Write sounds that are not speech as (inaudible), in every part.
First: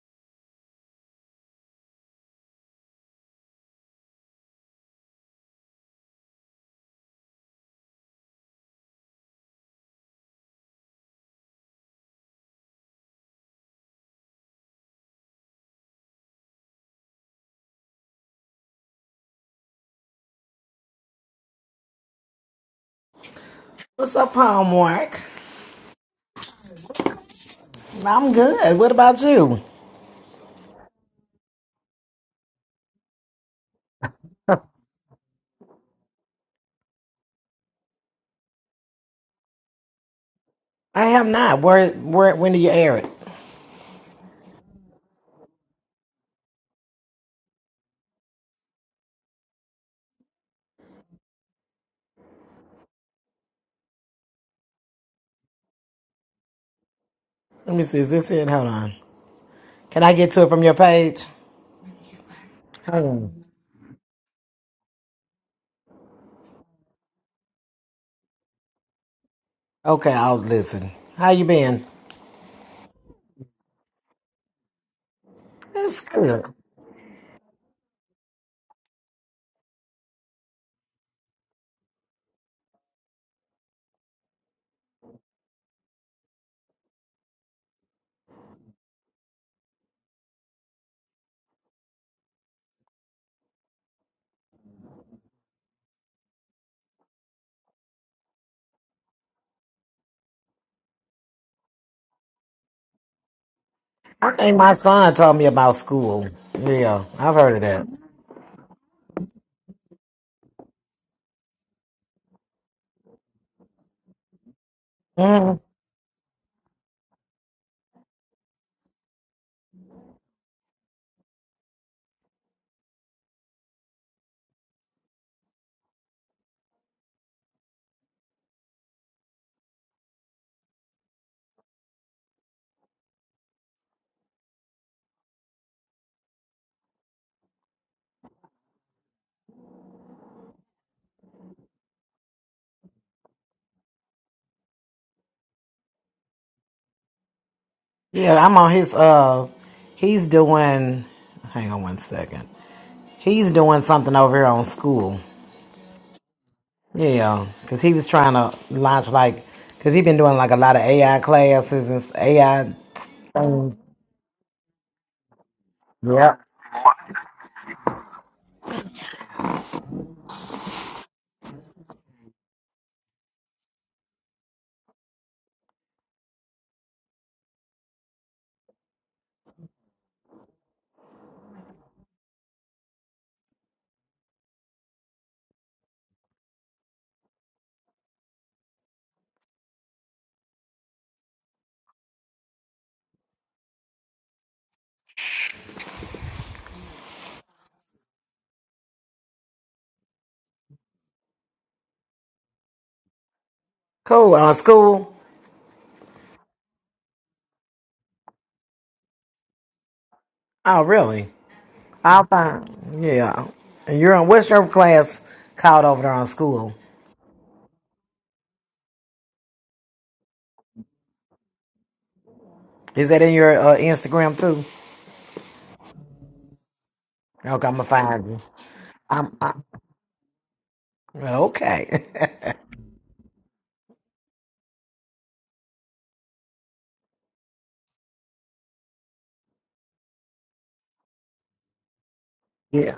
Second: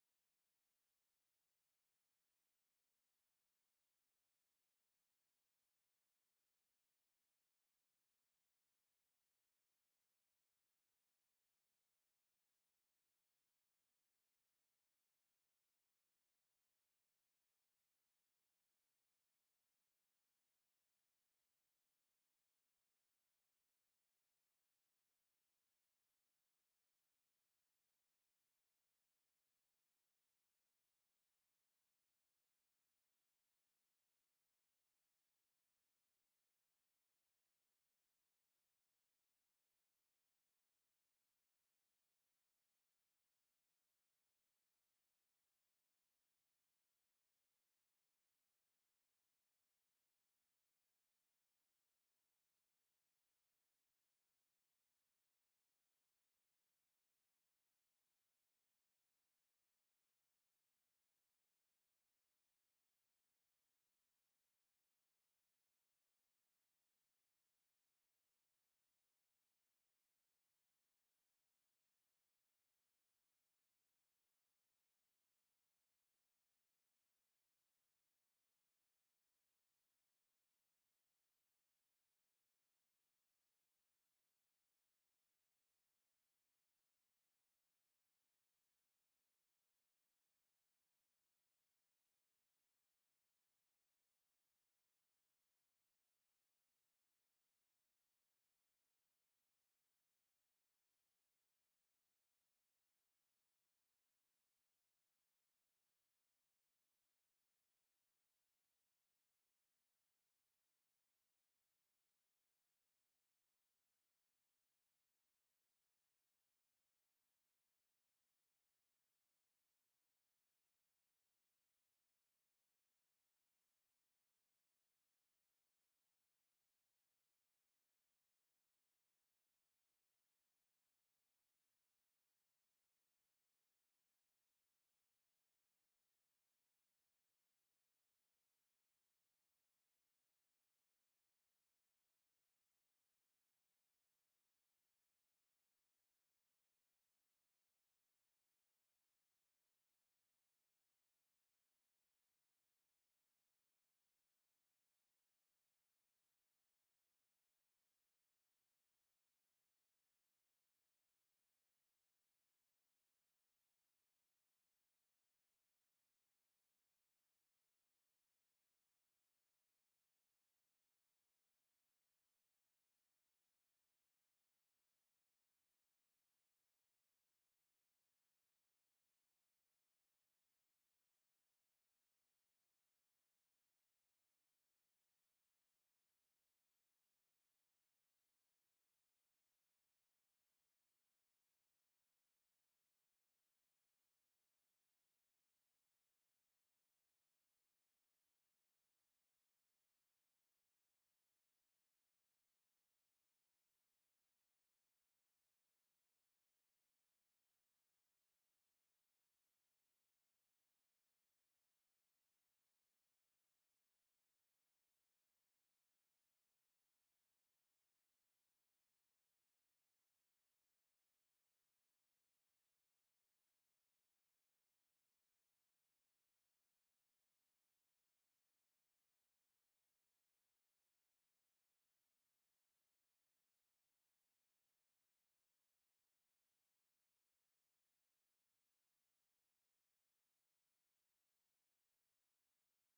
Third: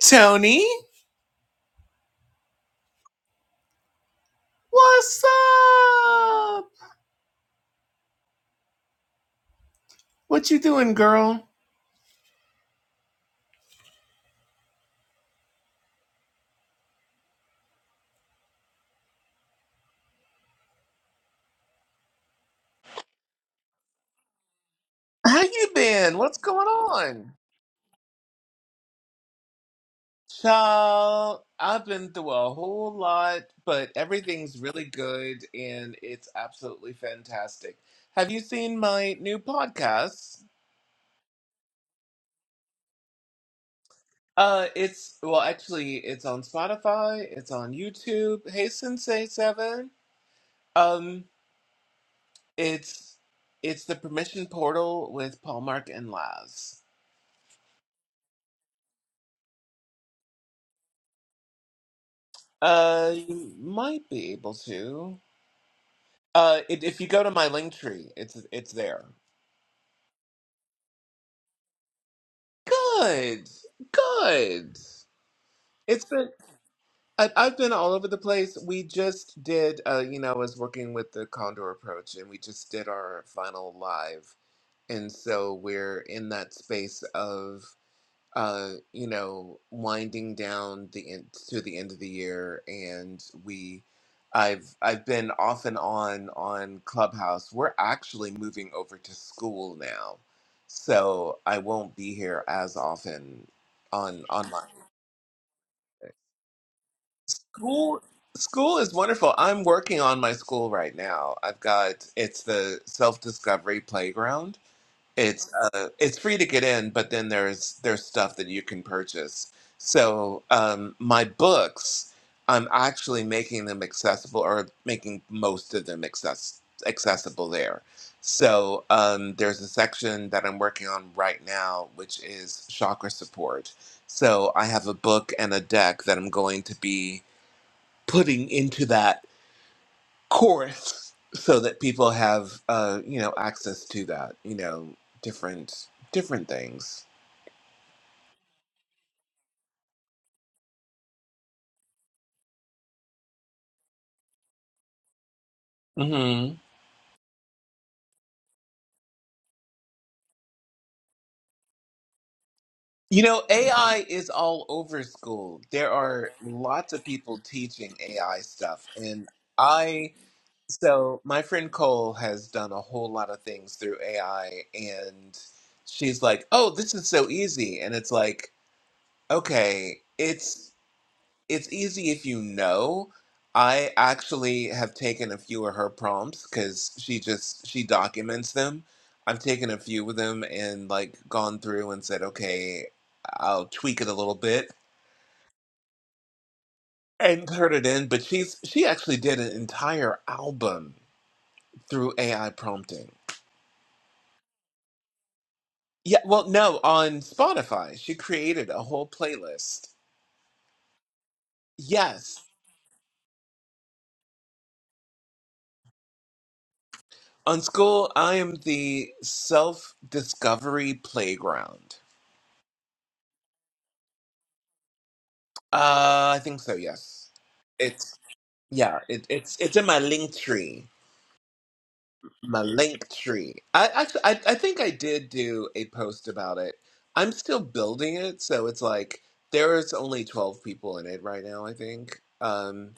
Tony, what's up? What you doing, girl? What's up, Hallmark? How you been? What's going on? I'm good. What about you? Child, I've been through a whole lot, but everything's really good and it's absolutely fantastic. Have you seen my new podcast? I have not. Where, where, when do you air it? Uh, it's well, actually, it's on Spotify, it's on YouTube. Hey, Sensei Seven. Um, it's it's the Permission Portal with Paul Mark and Laz. Let me see. Is this it? Hold on. Can I get to it from your page? Hold Uh, on. you might be able to. Uh, it, if you go to my link tree, it's it's there. Okay, I'll listen. How you been? Good, good. It's It's been good. I, I've been all over the place. We just did. Uh, you know, I was working with the Condor Approach, and we just did our final live, and so we're in that space of. uh, you know, winding down the end to the end of the year, and we, I've I've been off and on on Clubhouse. We're actually moving over to school now, so I won't be here as often on I think online. my son told me about school. Yeah, I've heard of that. School school is wonderful. I'm working on my school right now. I've got it's the self discovery playground it's hmm uh, it's free to get in, but then there's there's stuff that you can purchase. So um, my books, I'm actually making them accessible, or making most of them access accessible there. So um, there's a section that I'm working on right now, which is chakra support. So I have a book and a deck that I'm going to be putting into that course so that people have uh you know access to that you know different different things Yeah, I'm on his. Uh, he's doing. Hang on one second. He's doing something over here on school. hmm Yeah, because he was trying to launch like, because he been doing like a lot of AI classes and s- AI. you know ai is all over school there are Yeah. lots of people teaching ai stuff and i so my friend cole has done a whole lot of things through ai and she's like oh this is so easy and it's like okay it's it's easy if you know. I actually have taken a few of her prompts because she just she documents them. I've taken a few of them and like gone through and said, okay, I'll tweak it a little bit and turn it in. But she's she actually did an entire album through AI prompting. Cool. Uh, school. Yeah, well, no, on Spotify, she created a whole playlist. Oh, really? I'll Yes, find. Yeah. And you're in, what's your class called over there on school? on school, I am the self-discovery playground. Is that in your uh, Instagram too? Uh, I think so. Yes, Okay, I'm gonna it's find you. yeah. It, Uh, it's it's in my link tree. Okay. (laughs) My link tree. I actually, I, I think I did do a post about it. I'm still building it, so it's like there is only 12 people in it right now. I think. Um, yeah.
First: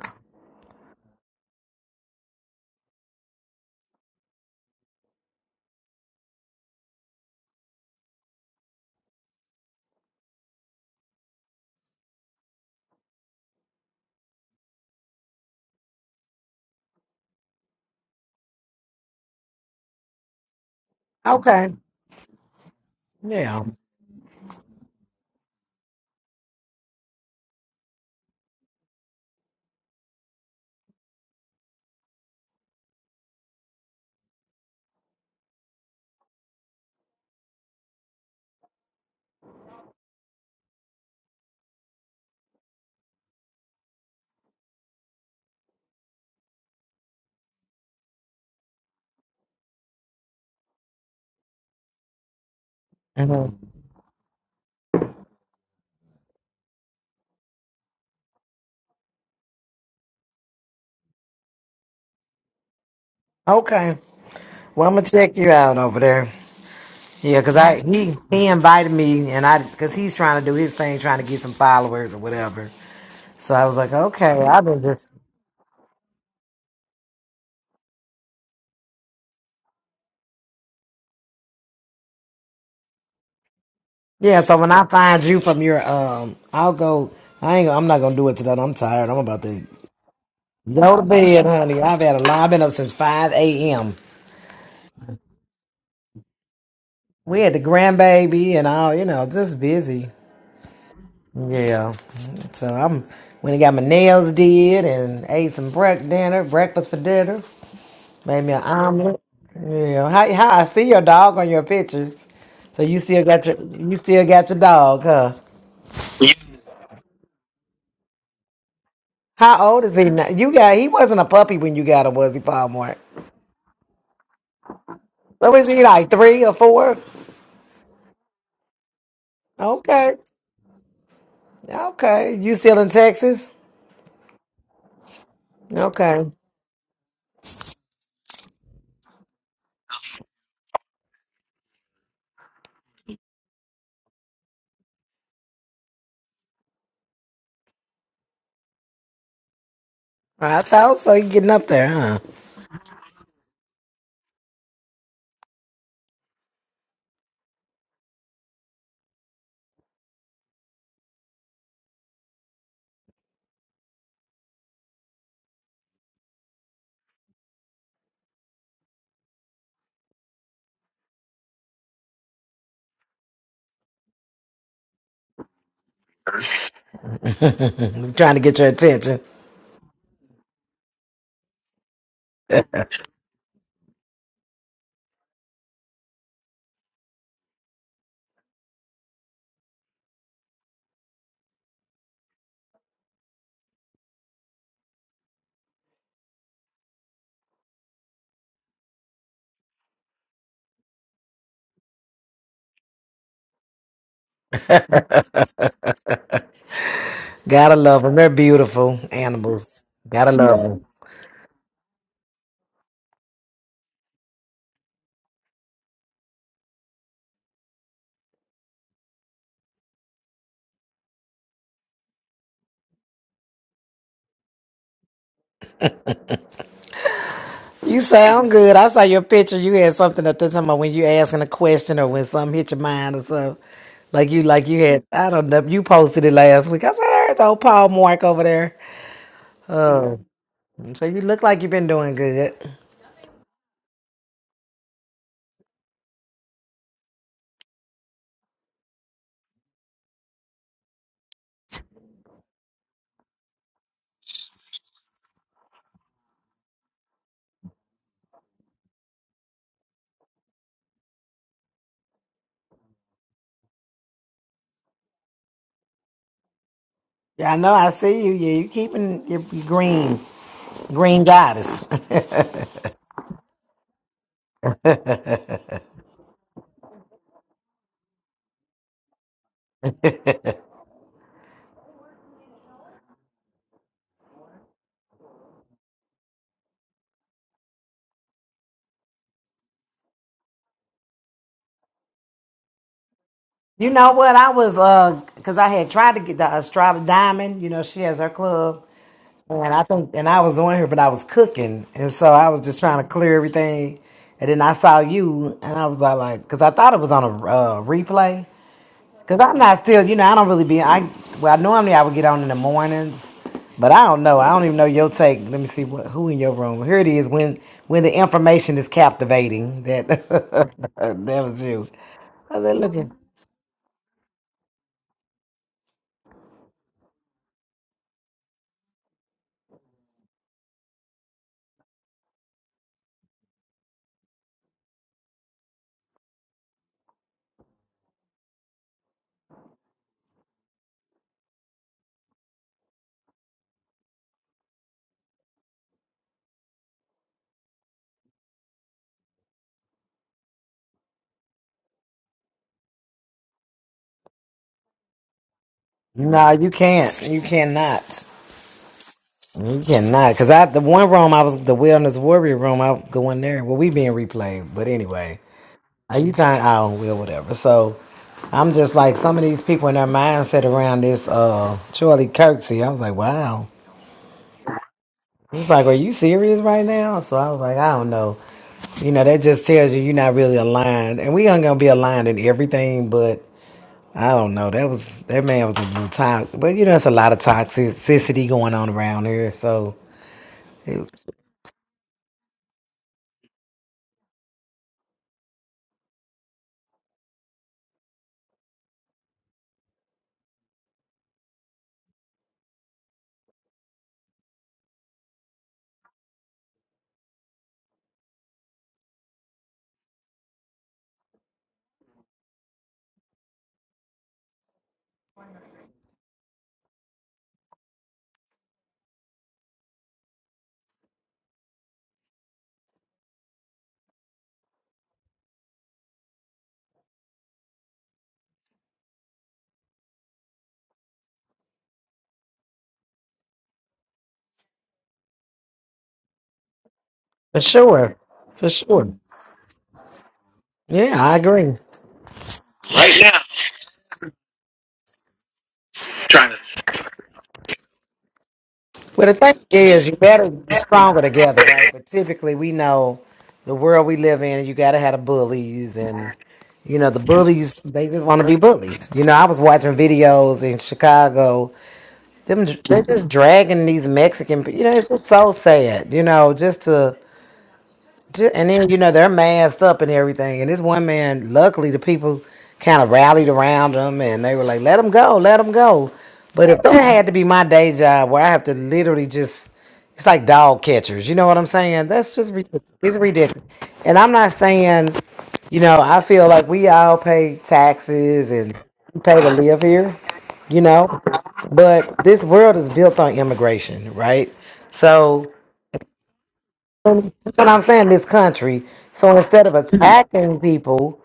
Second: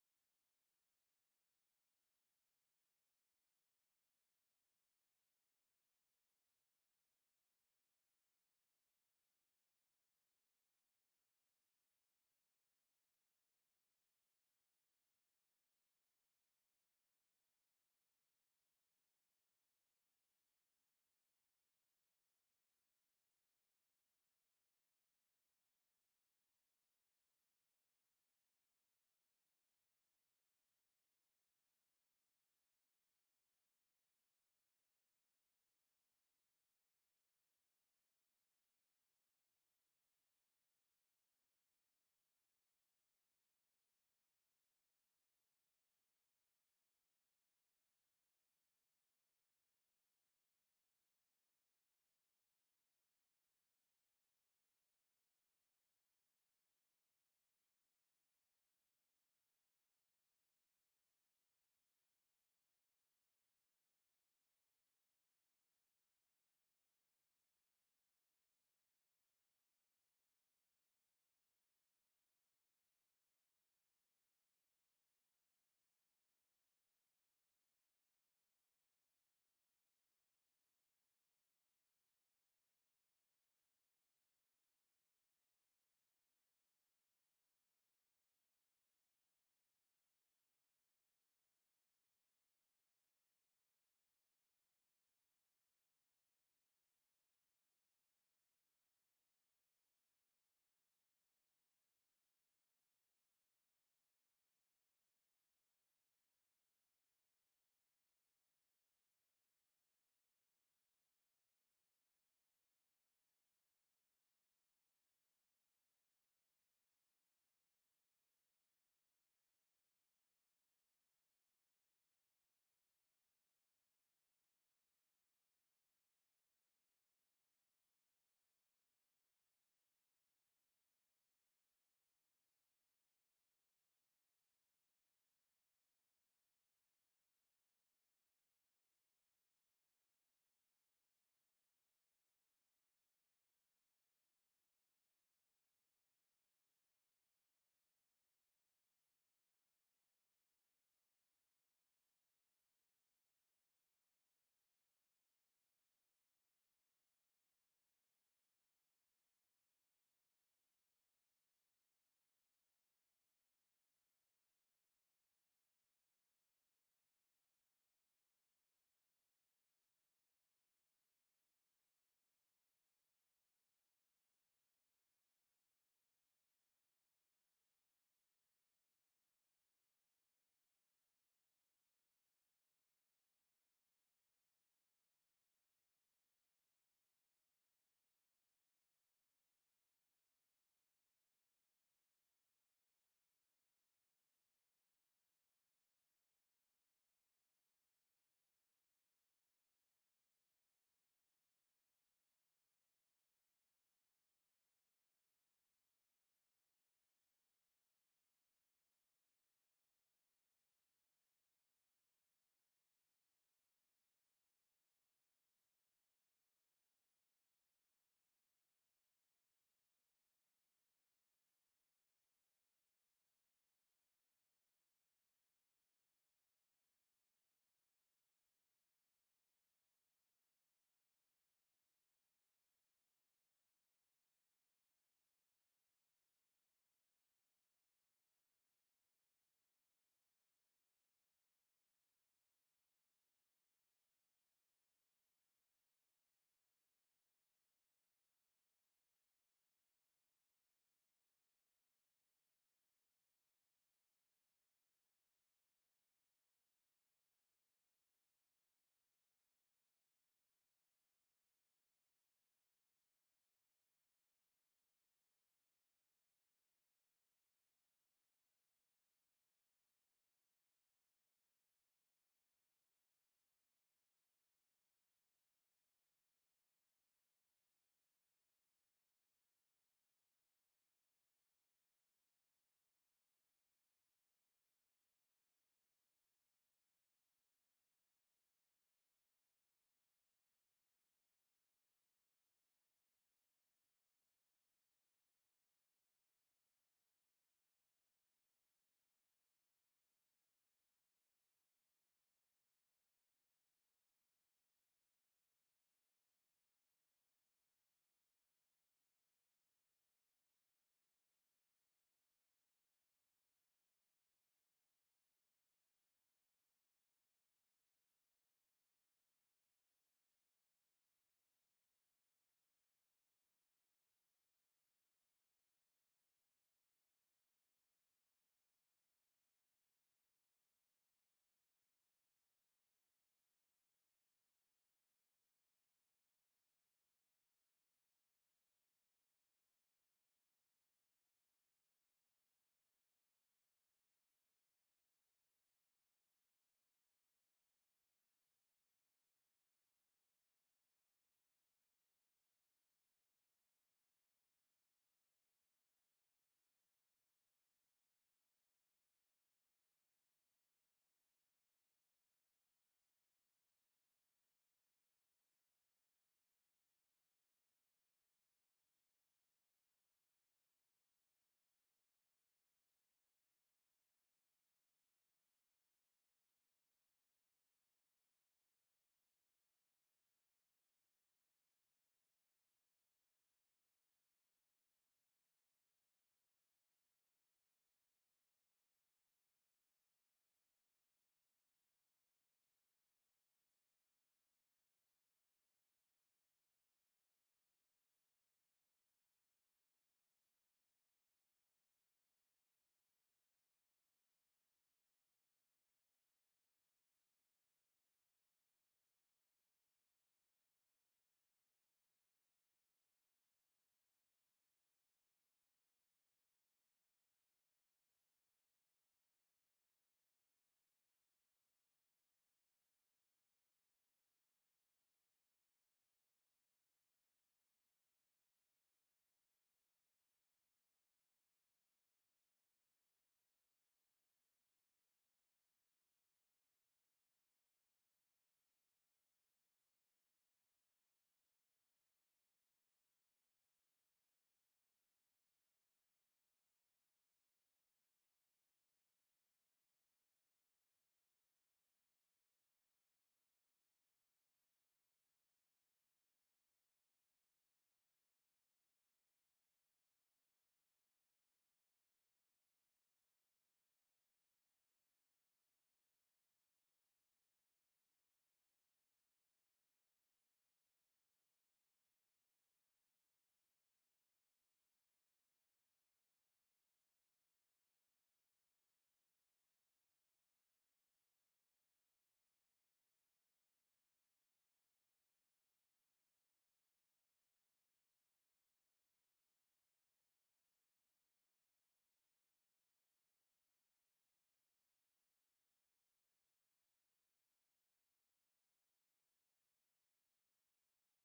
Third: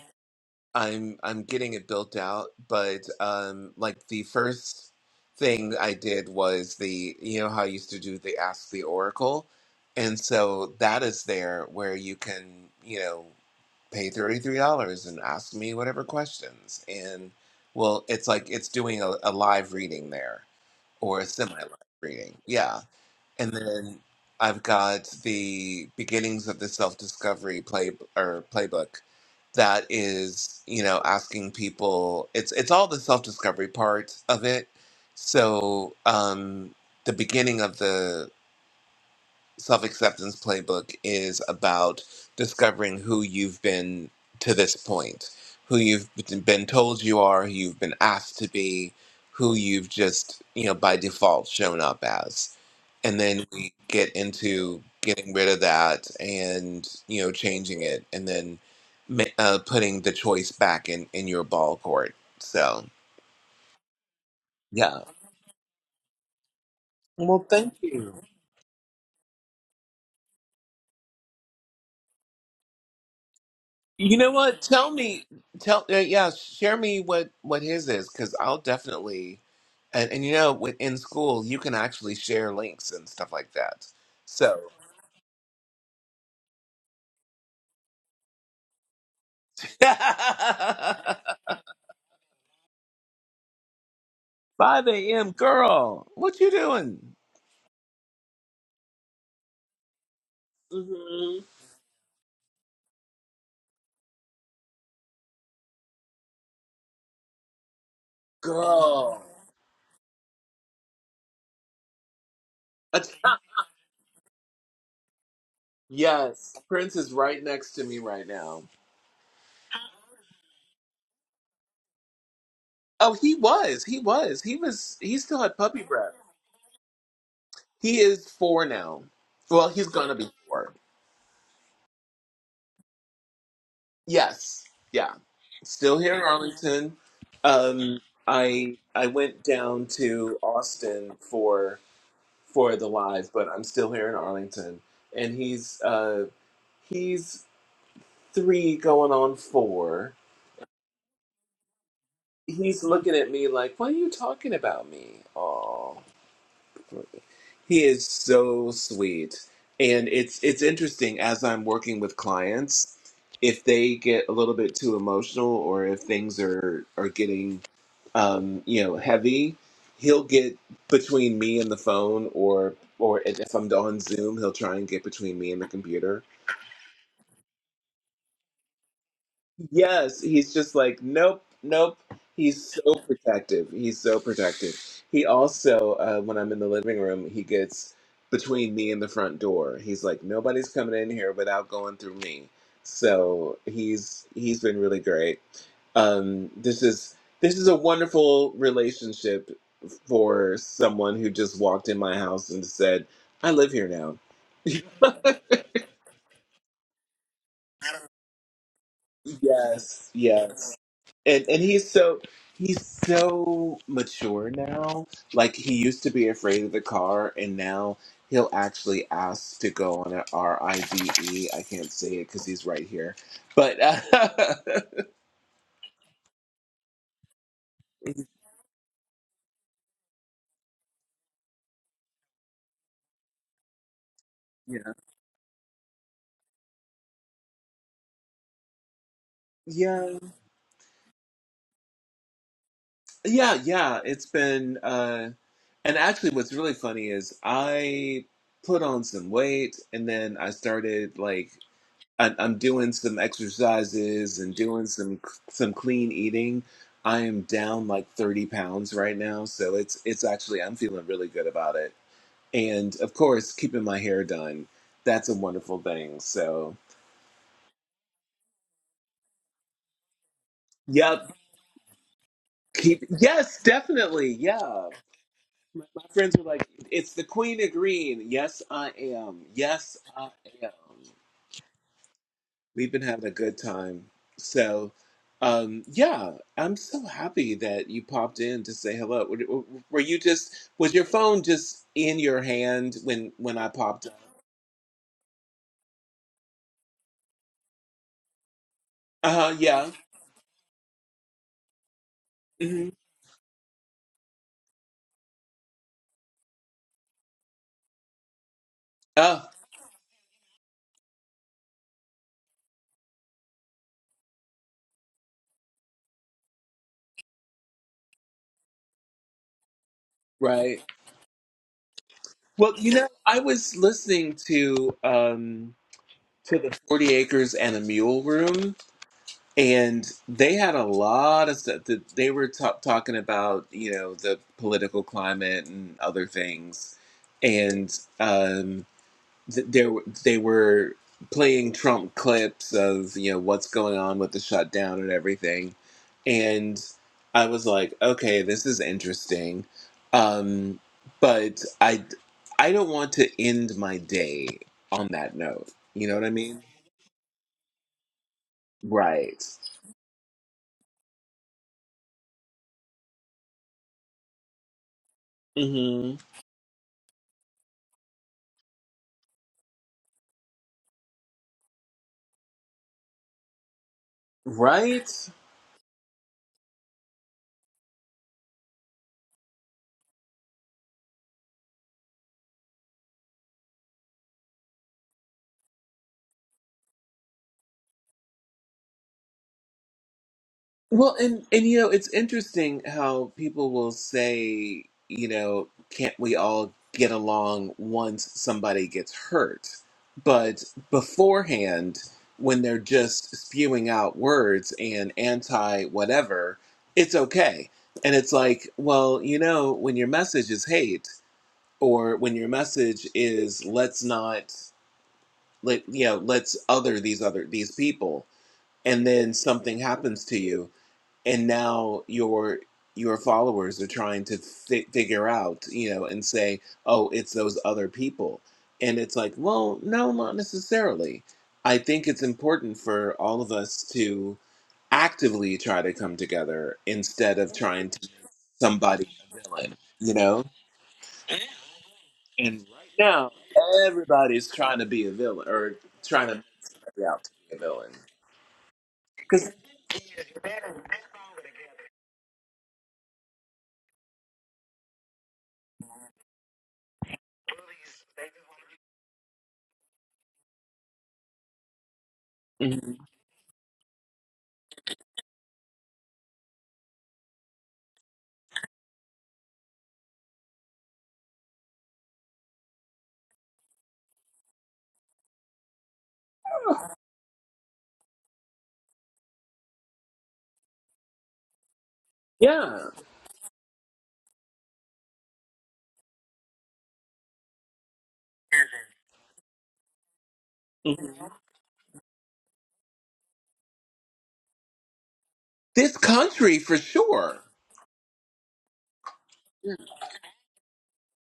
I'm I'm getting it built out, but um, like the first thing I did was the you know how I used to do the Ask the Oracle, and so that is there where you can you know pay $33 and ask me whatever questions. And well, it's like it's doing a, a live reading there or a semi Okay. live reading. Yeah. And Yeah. then I've got the beginnings of the self discovery play or playbook that is, you know, asking people it's it's all the self discovery part of it. So um the beginning of the self acceptance playbook is about discovering who you've been to this point, who you've been told you are, who you've been asked to be, who you've just, you know, by default shown up as. And then Mhm. we get into getting rid of that and, you know, changing it and then ma- uh, putting the choice back in, in your ball court. So, Okay. Well, I'm yeah. gonna check you out over there. Yeah, Well, because thank I you. he he invited me and I because he's trying to do his thing, trying to get some followers or whatever. So I was like, You know okay, what? I've been Tell just me, tell uh, yeah, share me what what his is because I'll definitely, and and you know, with, in school you can actually share links and stuff like that. yeah. So So, when I find you from your um, I'll go. I ain't. I'm not gonna do it tonight. I'm tired. I'm about to go to (laughs) bed, honey. I've had a lot. I've been up since five a.m. 5 a.m. girl, what you doing? We had the grandbaby and all. You know, just busy. hmm Yeah. So I'm when I got my nails did and ate some break dinner, breakfast for dinner. Made me an omelet. Girl, Yeah, how, how I see your dog on your pictures. So you Att- still got your you still got your dog, huh? yes, Prince is right next to me right now. How old is he now? You got he wasn't a puppy when you got him, was he, Palmore? Oh, he was, he was, he was, he still So had is puppy he like breath. three or four? He is four now. Well, he's Okay, gonna be four. okay. You still in Texas? Yes. Yeah. Still here in Okay. Arlington. Um I I went down to Austin for for the live, but I'm still here in Arlington. And he's uh he's three going on four. I thought so. You getting up there, huh? He's looking at me like, What are you talking about me? Oh he is so sweet. And it's it's interesting as I'm working with clients, if they get a little bit too emotional or if things are are getting um, you know, heavy, he'll get between me and the phone, or or if if I'm on Zoom, he'll try and get between me and the computer. (laughs) Trying to get your attention. Yes, he's just like, nope, nope. He's so protective. He's so protective. He also, uh, when I'm in the living room, he gets between me and the front door. He's like, nobody's coming in here without going through me. So he's he's been really great. Um, this is this is a wonderful relationship for someone who just walked in my house and said, "I live here now." (laughs) Gotta love them. They're beautiful animals. Yes, Gotta love yes. 'em. and and he's so he's so mature now. Like he used to be afraid of the car, and now he'll actually ask to go on a R I D E. I can't say it because he's right here, but uh, You (laughs) sound good. I saw your picture. You had something at the time about when you asking a question or when something hit your mind or something. Like you, like you yeah, had. I don't know. You posted it last week. I said, "There's old Paul Mark over there." yeah, Oh, so you look like you've been doing good. yeah, yeah. It's been uh, and actually, what's really funny is I put on some weight, and then I started like. I, I'm doing some exercises and doing some some clean eating. I am down like 30 pounds right now, so it's it's actually I'm feeling really good about it. And of course, keeping my hair done, that's a wonderful thing. So, Yeah, I know. I see you. Yeah, you keeping your, your green, green yep, goddess. keep yes, definitely, yeah. My, my friends were like, it's the queen of green. Yes, I am. Yes, I am. We've been having a good time. So, um, yeah, I'm so happy that you popped in to say hello. Were, were you just was your phone just in your hand when when I (laughs) you popped know up? what? I was uh, cause I had tried to get the Australia Diamond. You know, she has her club. Uh huh. And I Yeah. think, and I was on here, but I was cooking, and so I was just hmm trying to clear everything. And then I saw you, and I was all like, because I thought it was on a uh, replay. Because Oh, I'm not still, you know, I don't really be. I well, normally I would get on in the mornings, but I don't know. I don't even know your take. Let me see what who in your room. Here it is. When when the information is captivating, that (laughs) that right. was you. I was Well, like, you look. know, at- I was listening to um to the Forty Acres and a Mule Room, and they had a lot of stuff that they were ta- talking about. You know, the political climate and other things, and um th- there w- they were playing Trump clips of you know what's going on with the shutdown and everything, and I was like, okay, this is interesting, um, but I I don't want to end my day on that note. You know what I No, mean? you can't. You cannot. Right. You cannot, cause I the one room I was the wellness warrior room. I go in there. Well, we being replayed, but anyway, Mm-hmm. are you trying? not will whatever. So I'm just like some of these people in their mindset around this uh Charlie Kirksey. I was like, wow. Right. It's like, are you serious right now? So I was like, I don't know. You know, that just tells you you're not really aligned, and we aren't gonna be aligned in everything, but. I don't know. That was that man was a little toxic, but you know, it's a lot of toxicity going on around here. So, Well, and and you know, it's interesting how people will say, you know, can't we all get along once somebody gets hurt? But beforehand, when they're just spewing out words and anti whatever, it's okay. And it's like, well, you know, when your message is hate or when your message is let's not let you know, let's other these other these people and then something happens to you and now your your followers are trying to fi- figure out you know and say oh it's those other people and it's like well no not necessarily i think it's important for all of us to actively try to come together instead of For trying to sure. make For somebody sure. a villain you know Yeah, I agree. and right right now now. everybody's trying to be a villain or trying to make Trying to. somebody out to be a villain Well, the because thing is, you better be stronger together, right? But typically, we know the world we live in, you got to have the bullies. And, you know, the bullies, they just want to be bullies. You know, I was watching videos in Chicago. Them, they're just dragging these Mexican, pe- you know, it's just so sad, you know, just to. Ju- And then you know they're masked up and everything. And this one man, luckily, the people kind of rallied around him and they were like, "Let him go, let him go." But if that had to be my day job, where I have to literally just, it's like dog catchers. You know what I'm saying? That's just yeah ridiculous. It's ridiculous. And I'm not saying, you know, I feel like we all pay taxes and we pay to live here. You know, Mhm. but this world is built on immigration, right? So this country for sure that's what I'm saying, this country. So instead of attacking people,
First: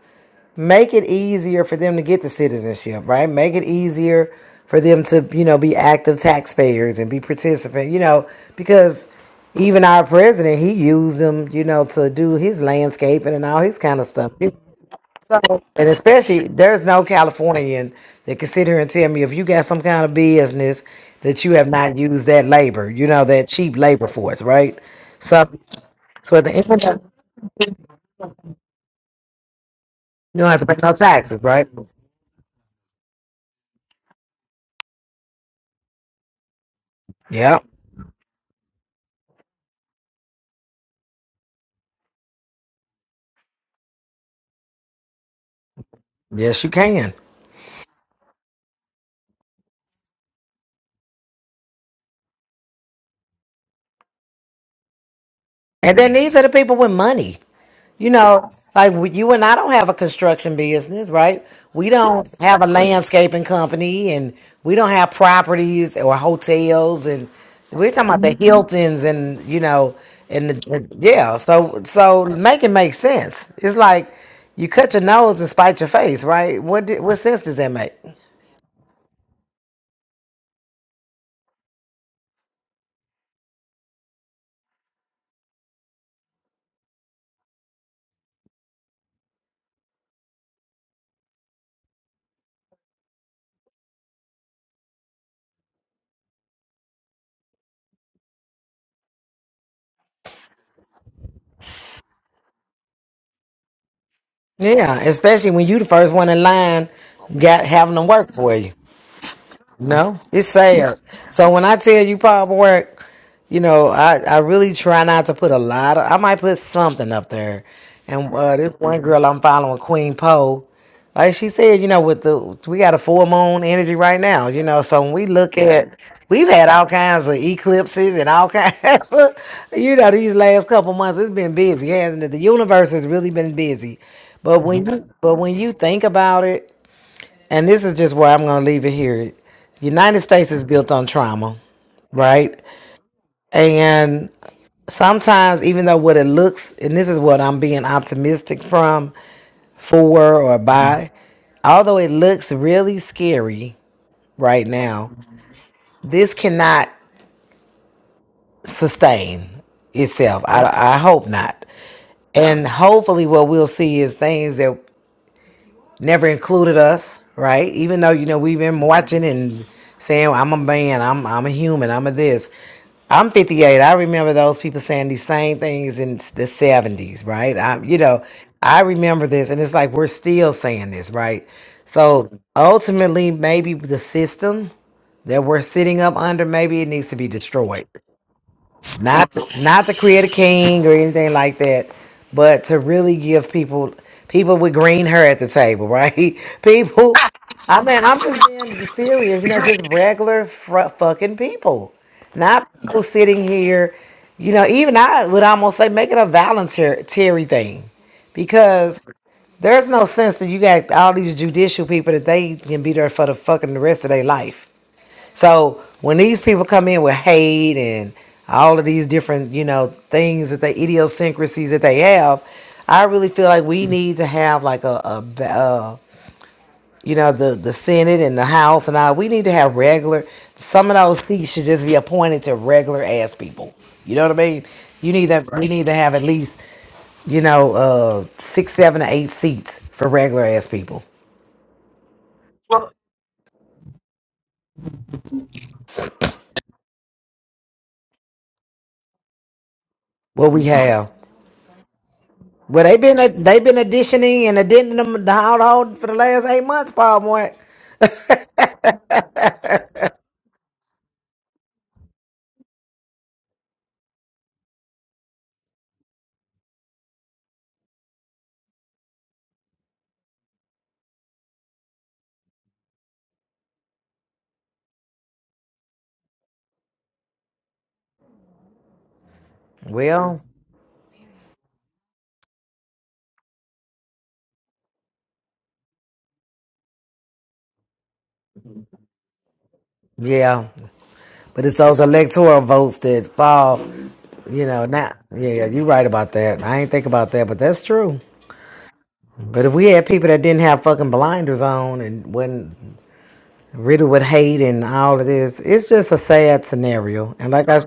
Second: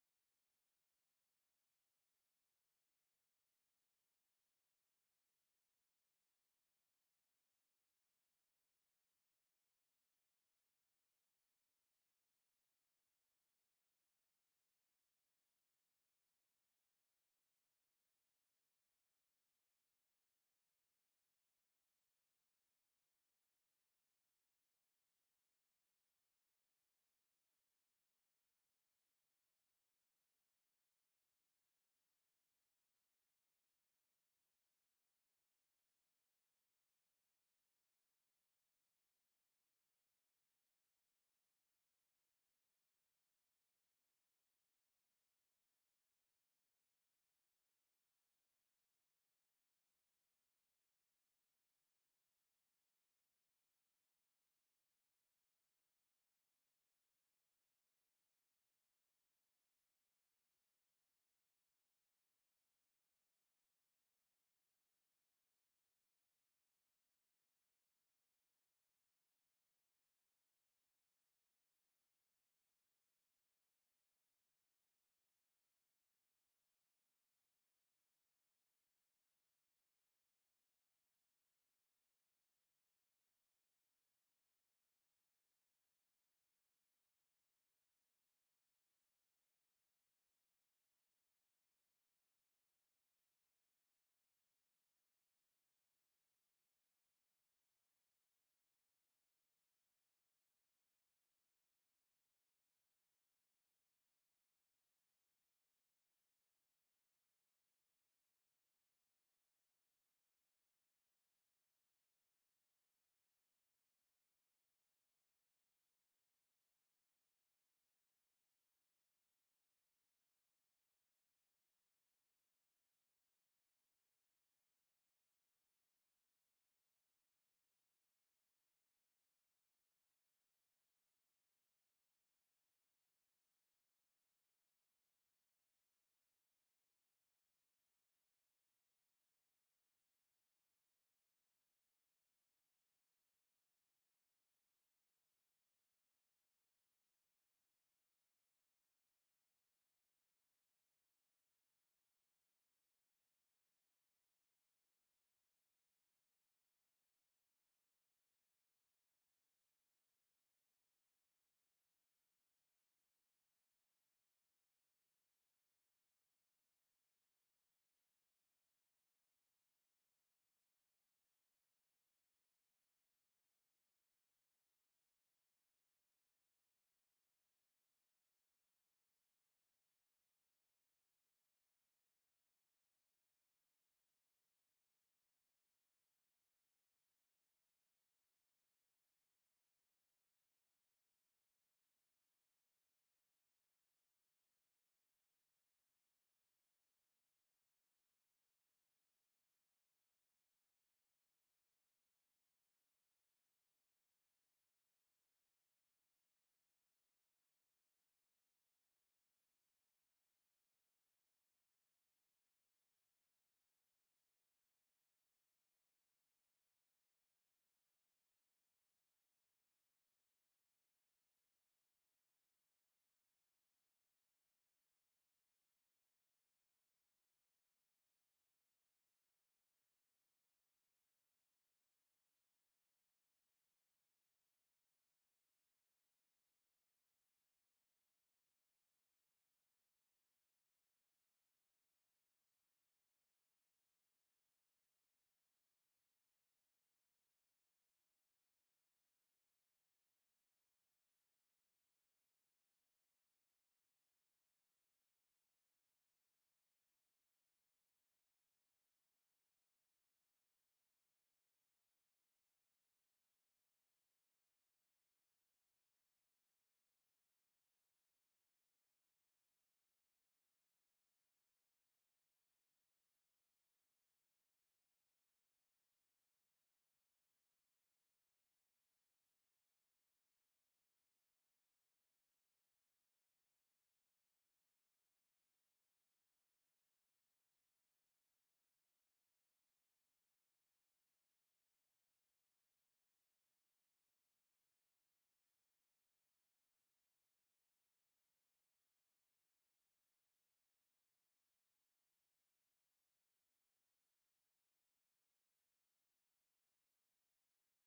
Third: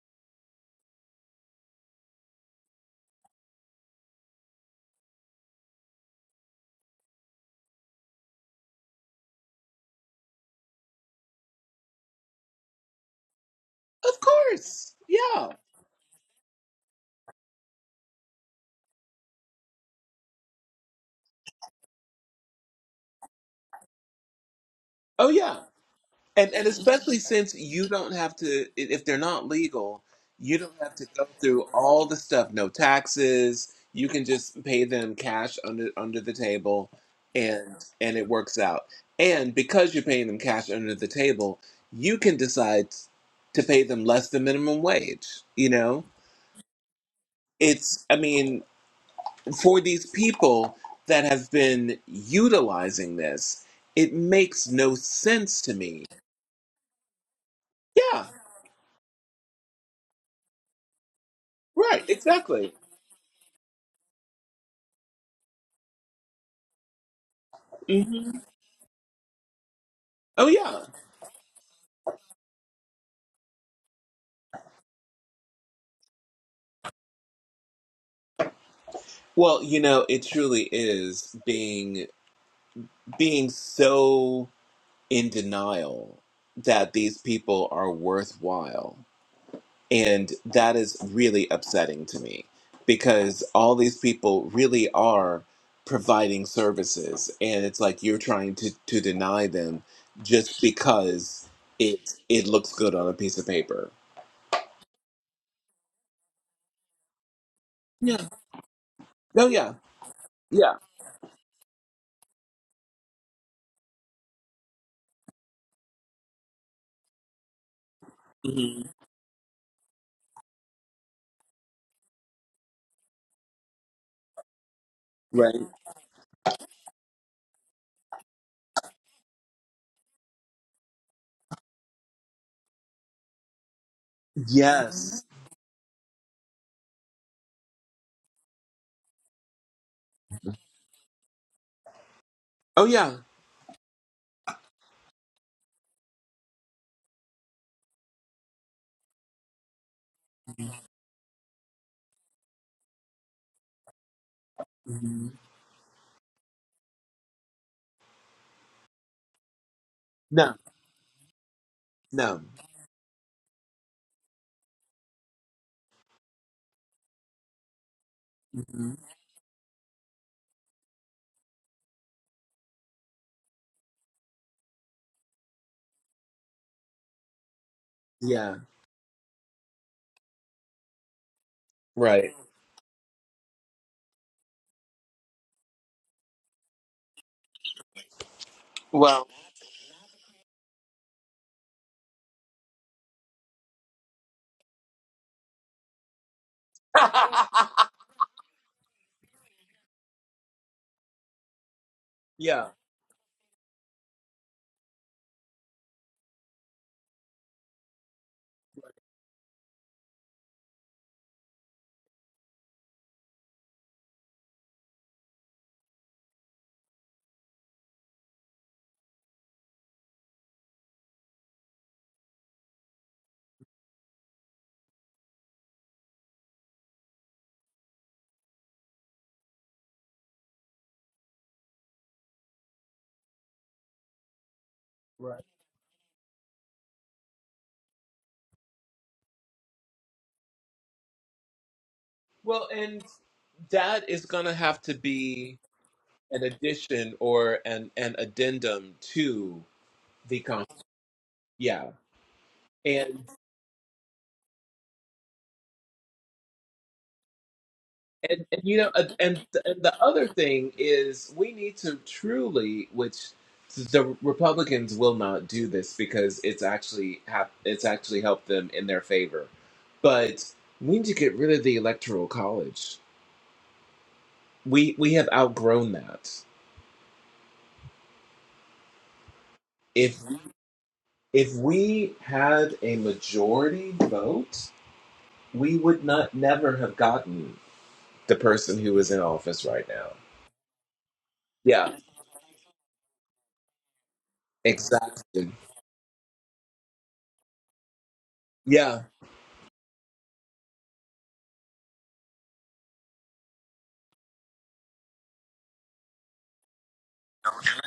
make it easier for them to get the citizenship, right? Make it easier for them to, you know, be active taxpayers and be participant, you know, because even our president, he used them, you know, to do his landscaping and all his kind of Of stuff. course. So, Yeah. and especially, there's no Californian that can sit here and tell me if you got some kind of business that you have not used that labor, you know, that cheap labor force, right? Oh So yeah. so at the And and end, of, the, especially since you don't have to i- if they're not legal, you don't you have to don't pay no have to go taxes, through right? all the stuff, no taxes. You can just pay them cash under under the table Yep. and and it works out. And because you're paying them cash under the table, you can decide to pay them less than minimum wage, you know? Yes, you can. It's I mean, for these people that have been utilizing this, it makes no sense to And me. then these are the people with money. You Yeah, know, like w- you and I don't have a construction business, right? We right, don't have a exactly. landscaping company, and we don't have properties or hotels, and we're talking about hmm the Hiltons, and you know, Oh and the, yeah. and- yeah. So, so make it make sense. It's like you cut your nose and spite your face, right? What di- what sense does that make? Well, you know, it truly is being being so in denial that these people are worthwhile And that is really upsetting to me because all these people really are providing services. And it's like you're trying to, to deny them just because it it looks good on a piece of paper. Yeah, especially when you the first one in line got having them Yeah. work for you. Oh, yeah. No, it's Yeah. sad. So when I tell you pop work, you know, I, I really try not to put a lot of, I might put something up there. And uh, this Mhm. one girl I'm following, Queen Poe, like she said, you know, with the, we got a full moon energy right now, you know, so when we look Right. at, we've had all kinds of eclipses and all kinds (laughs) of, you know, these last couple months, it's been busy, hasn't it? The universe has really been busy. But when you, Yes. but when you think about it, and this is just where I'm going to leave it here. United States is built on trauma, right? Oh, yeah. And sometimes, even though what it looks, and this is what I'm being optimistic from, for or by, although it looks really scary right now, Mhm. this cannot sustain itself. No. I, I hope not. No. And hopefully, what we'll see is things that never included us, right? Even though you know we've been Mhm. watching and saying I'm a man, I'm I'm a human, I'm a this. I'm 58. I remember those people saying these same things in the 70s, right? I, you know, Yeah. I remember this, and it's like we're still saying this, right? Right. So ultimately, maybe the system that we're sitting up under, maybe it needs to be destroyed Well. not to, not to create a king or anything like that, but to really give people people with green hair at the table, right? (laughs) People, I (laughs) mean, I'm just being serious, you know, just regular fr- fucking people, yeah. not people sitting here, you know. Even I would almost say make it a voluntary thing, because there's no sense that you got all these judicial people that they can be there for the fucking rest of their life. So when these people come in with hate and all of these different, you know, things that they idiosyncrasies that they have, I really feel like we need to have like a, a ba- uh, you know, the the Senate and the House and all. We need to have regular. Some of those seats should just be appointed to regular ass people. You know what I mean? You need Right. that. We Right. need to have at least, you know, uh, six, seven, or eight seats for regular ass people. Well, and that is going to have to be. an addition or an an addendum to the What we con. have. Yeah, Well, they've and been they've been additioning and addending the household for the last eight months, Paul Moore. and, and you know, and, and the other thing is we need to truly, which the Republicans will not do this because it's actually hap- it's actually helped them in their favor, but we need to get rid of the Electoral College. We we have outgrown that. If Well, if we had a majority vote, we would not never have gotten the person who is in office right now. yeah, but it's Yeah, those electoral votes that fall. You know, now, yeah, exactly. yeah, you're right about that. I ain't think about that, but that's true. Yeah, But if we had people that didn't have fucking blinders on and wasn't riddled with hate and all of this. It's just a sad scenario. And like I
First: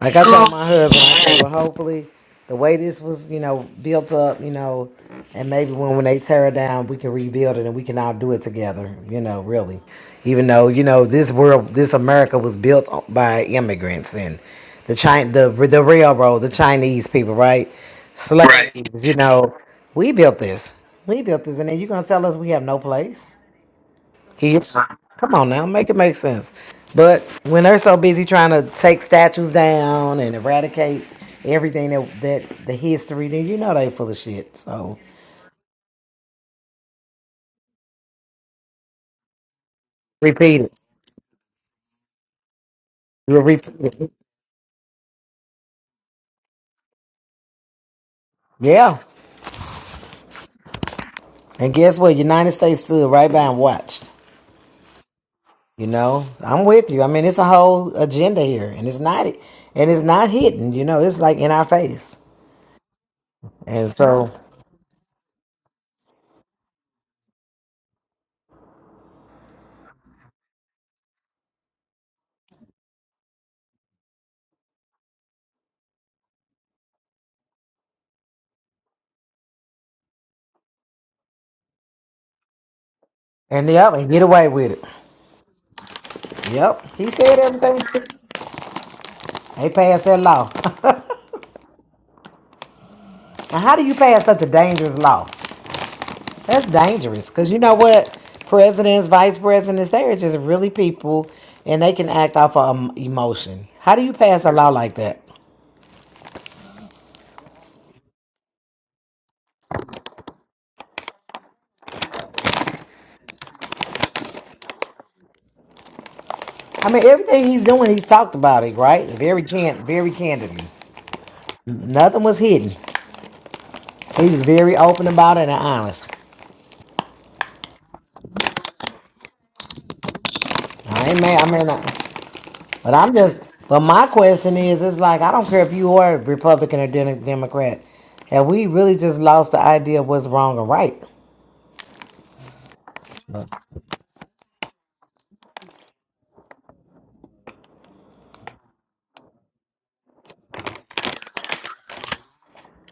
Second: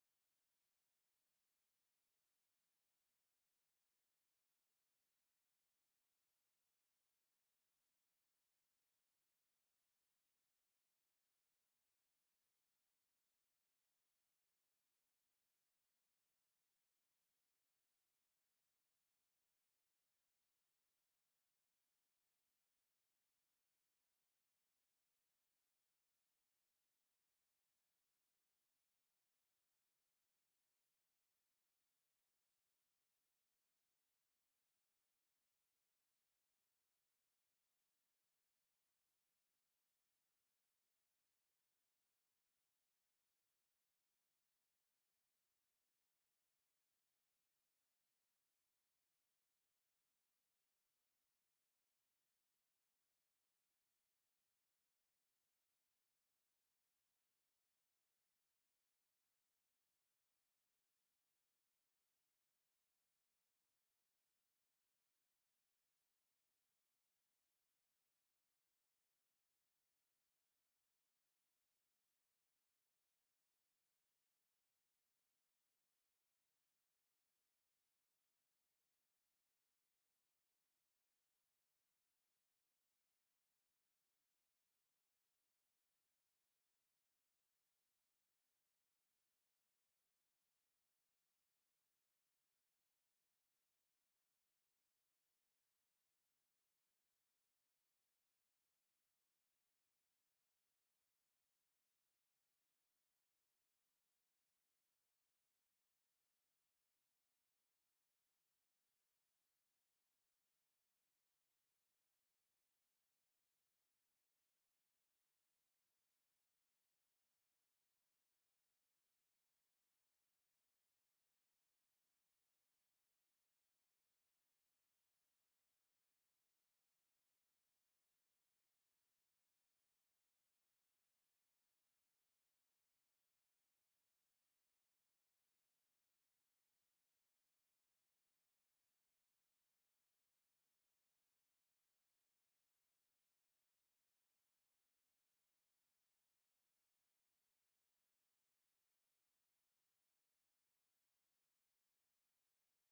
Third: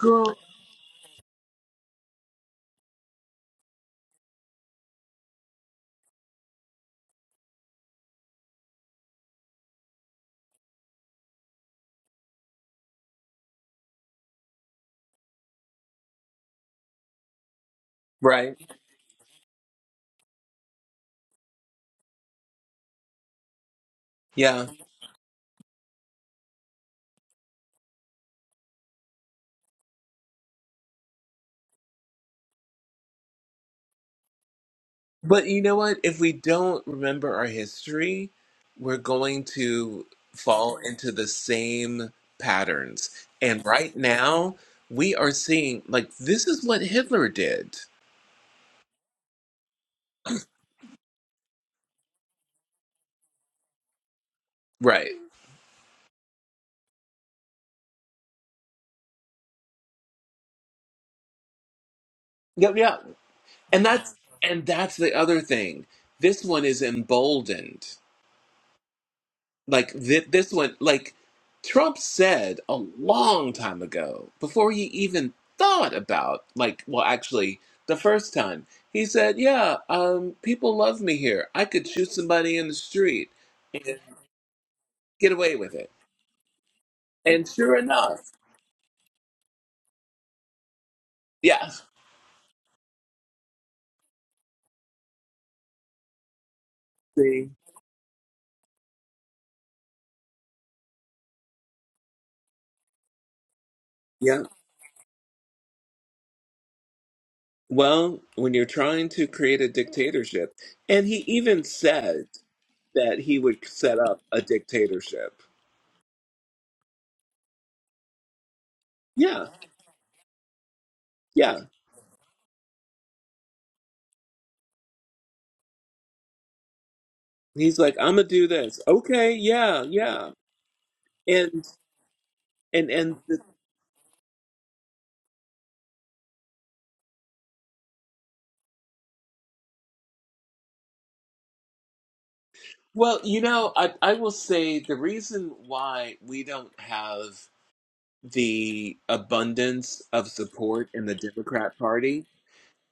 like I told my husband, I said, well hopefully the way this was, you know, built up, you know, and maybe when, when they tear it down we can rebuild it and we can all do it together, you know, really. Even though, you know, this world this America was built o- by immigrants and the China the the railroad, the Chinese people, right? Slaves, Right. Right. you know, we built this. We built this and then you're gonna tell us we have no place. He Yeah. is. Come on now, make it make sense. But when they're so busy trying to take statues down and eradicate everything that that the history, then you know they full of shit. So But you know what? If we don't remember our history, we're going to repeat it. fall into the same patterns. You'll And repeat right it. now, we are seeing like this is what Hitler did. Yeah. And guess what? United States stood right by and watched. Right. You know, I'm with you. I mean, it's a whole agenda here, and it's not and it's not hidden. You know, it's like in our face. Yep. Yeah. And And that's so, and that's the other thing. This one is emboldened. Like thi- this one, like Trump said a long time ago, before he even thought about, like, well, actually, the first time he said, "Yeah, um, people love me here. I could shoot somebody in the street and yep, and and get away with it. get away with it." Yep, he said And sure everything. enough, They passed that law. yeah. Now, how do you pass such a dangerous law? That's dangerous See, because you know what? Presidents, vice presidents, they are just really people and they can act off of um, emotion. How do you pass yeah. a law like that? Well, when you're trying to create a dictatorship, and he even said that he would set up a dictatorship. I mean, everything he's doing, he's talked about it, right? Very Yeah, can, very candidly. yeah. Nothing was hidden. He was very open about it and honest. He's like, I'm gonna do this. Okay, yeah, yeah. I ain't mad. I And mean, I- and but I'm and the, just. But my question is, it's like I don't care if you are Republican or Dem- Democrat. Have we really just lost the idea of what's wrong or right? well, you know, I I will say the reason why we don't have the abundance of support in the Democrat Party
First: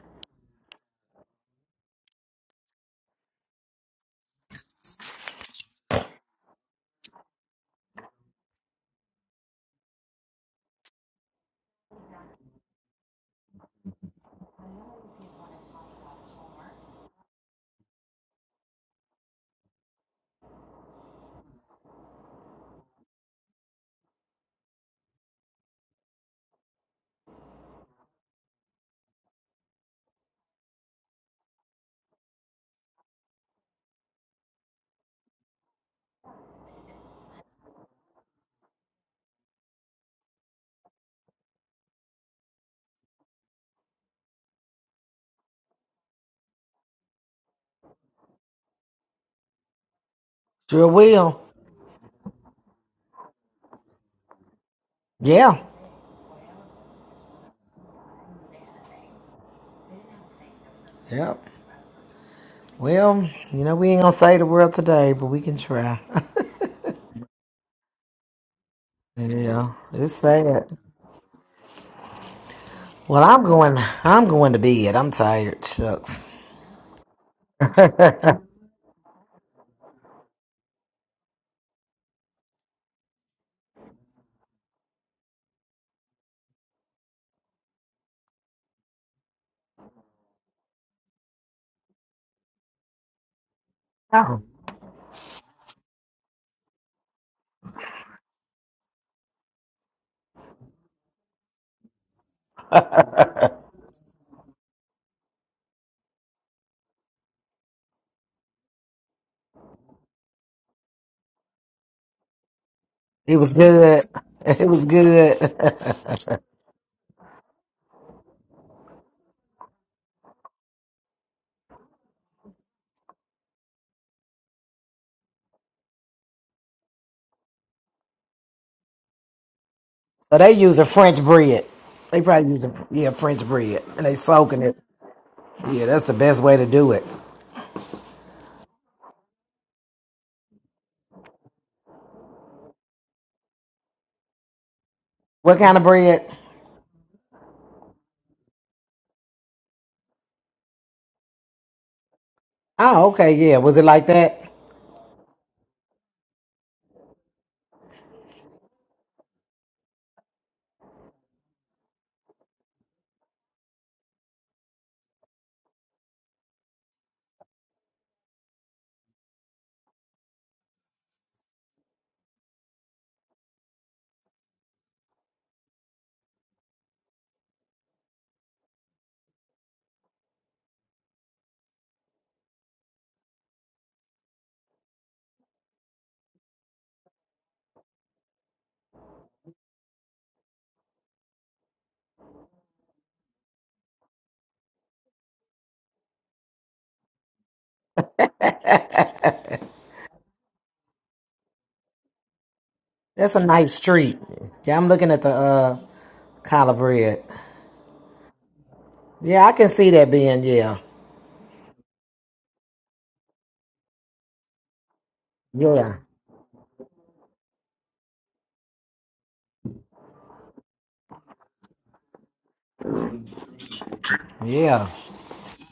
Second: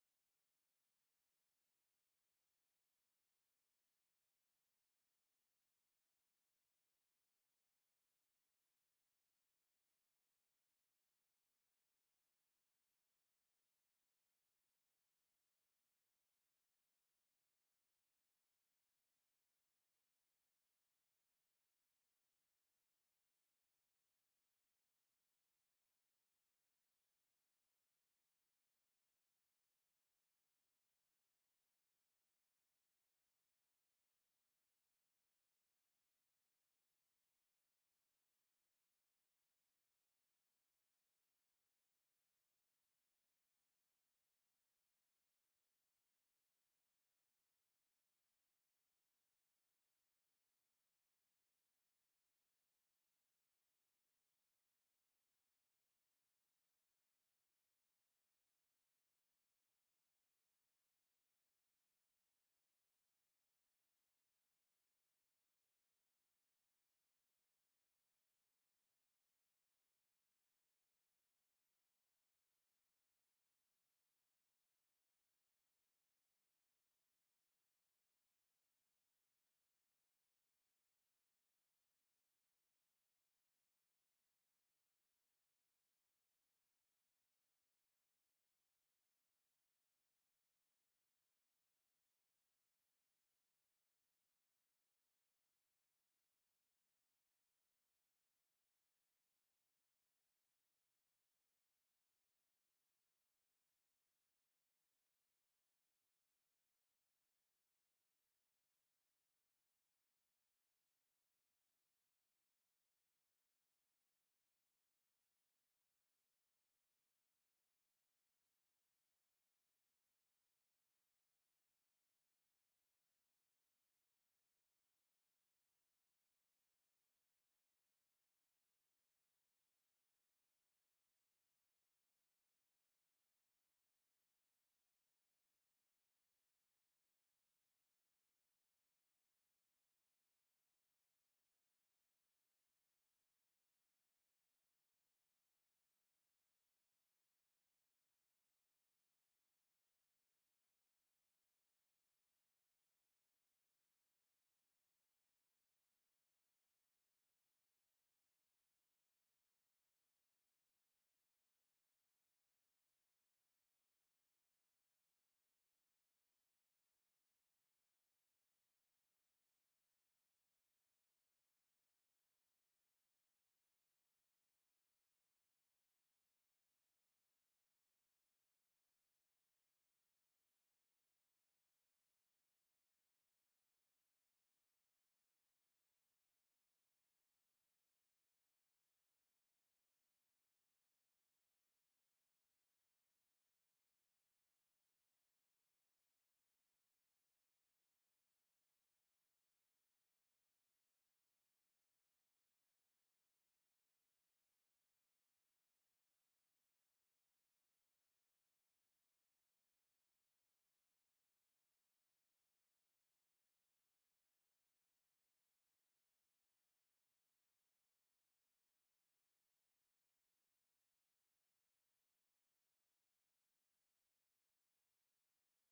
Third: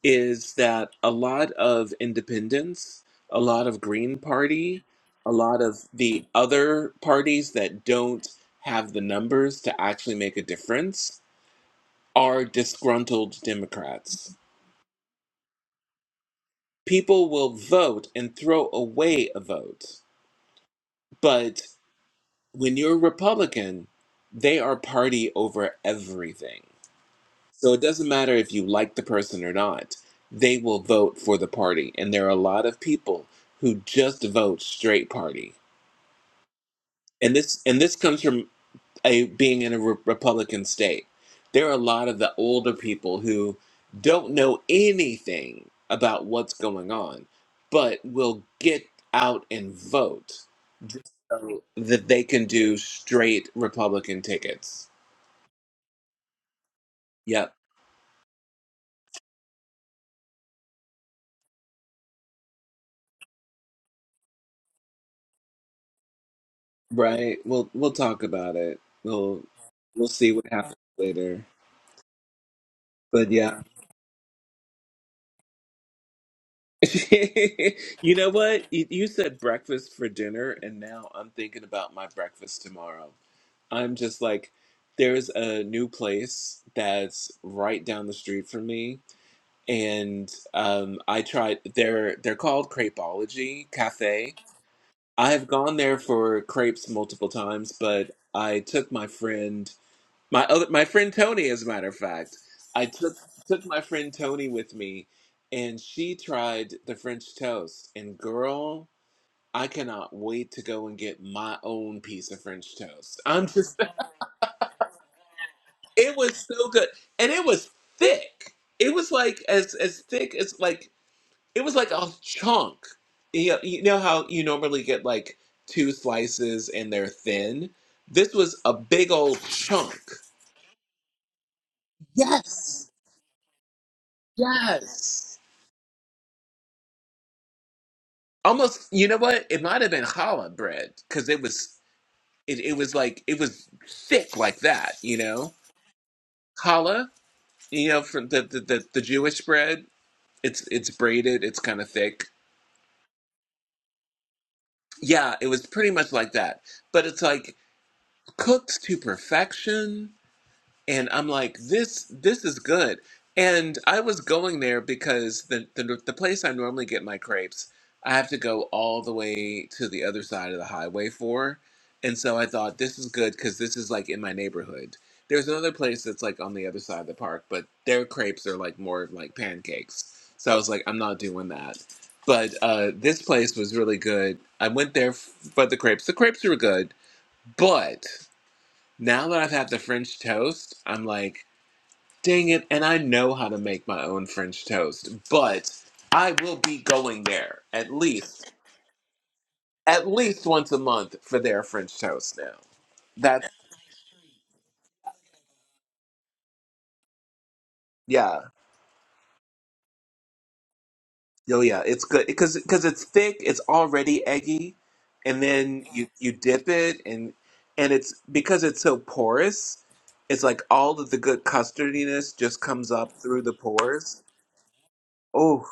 is that a lot of independents, a lot of Green Party, a lot of the other parties that don't have the numbers to actually make a difference are disgruntled Democrats people will vote and throw away a vote. But when you're a Republican, they are party over everything. So it doesn't matter if you like the person or not, they will vote for the party. And there are a lot of people who just vote straight party. And this and this comes from a being in a re- Republican state. There are a lot of the older people who don't know anything about what's going on, but will get out and vote Sure just will. so that they can do straight Republican tickets. Yeah. Yep. Yep. Well, you know, we ain't gonna save the world today, but we can try. Right. We'll we'll talk about it. (laughs) We'll yeah. we'll It's see what sad. happens later. Well, But I'm yeah. going. I'm going to bed. I'm tired. Shucks. (laughs) you know what? You, you said breakfast for dinner, and now I'm thinking about my breakfast tomorrow. I'm just like, there's a new place that's right down the street from me, and um, I tried. They're they're called Crepeology Cafe. Oh. I've gone there for crepes multiple times, but I took my friend. My other, my friend Tony, as a matter of fact, I took took my friend Tony with me, and she tried the French toast. And girl, I cannot wait to go and get my own piece of French toast. It I'm was just, good. (laughs) It was good. (laughs) so it was so good, and it was thick. It was like as as thick as like it was like a chunk. You know, you know how you normally get like two slices and they're thin. This was a big old chunk. they using French bread. They probably using Yes. yeah French bread, and they soaking it. Yes. Yeah, that's the best way to do it. almost you know what it might have been challah bread because it was it, it was like it was thick like that you know What kind of bread? challah you know from the the, the, the jewish bread it's it's braided it's kind of thick Oh, okay. Yeah, was it like that? yeah it was pretty much like that but it's like cooked to perfection and I'm like, this this is good. And I was going there because the, the the place I normally get my crepes, I have to go all the way to the other side of the highway for. And so I thought this is good because this is like in my neighborhood. There's another place that's like on the other side of the park, but their crepes are like more like pancakes. So I was like, I'm not doing that. But uh, this place was really good. I went there f- for the crepes. The crepes were good, but now that I've had the French toast, I'm like. Dang it, and I know how to make my own French toast, but I will be going there at least at least once a month for their French toast now. That's a That's nice treat. Yeah, I'm looking at the uh, collard bread. yeah. Yeah, I can see that being yeah. Oh yeah, it's good because because it's thick, it's already eggy, and then Yeah, you you dip it and and it's because it's so porous, it's like all of the good custardiness just comes up through the pores. yeah. Oh,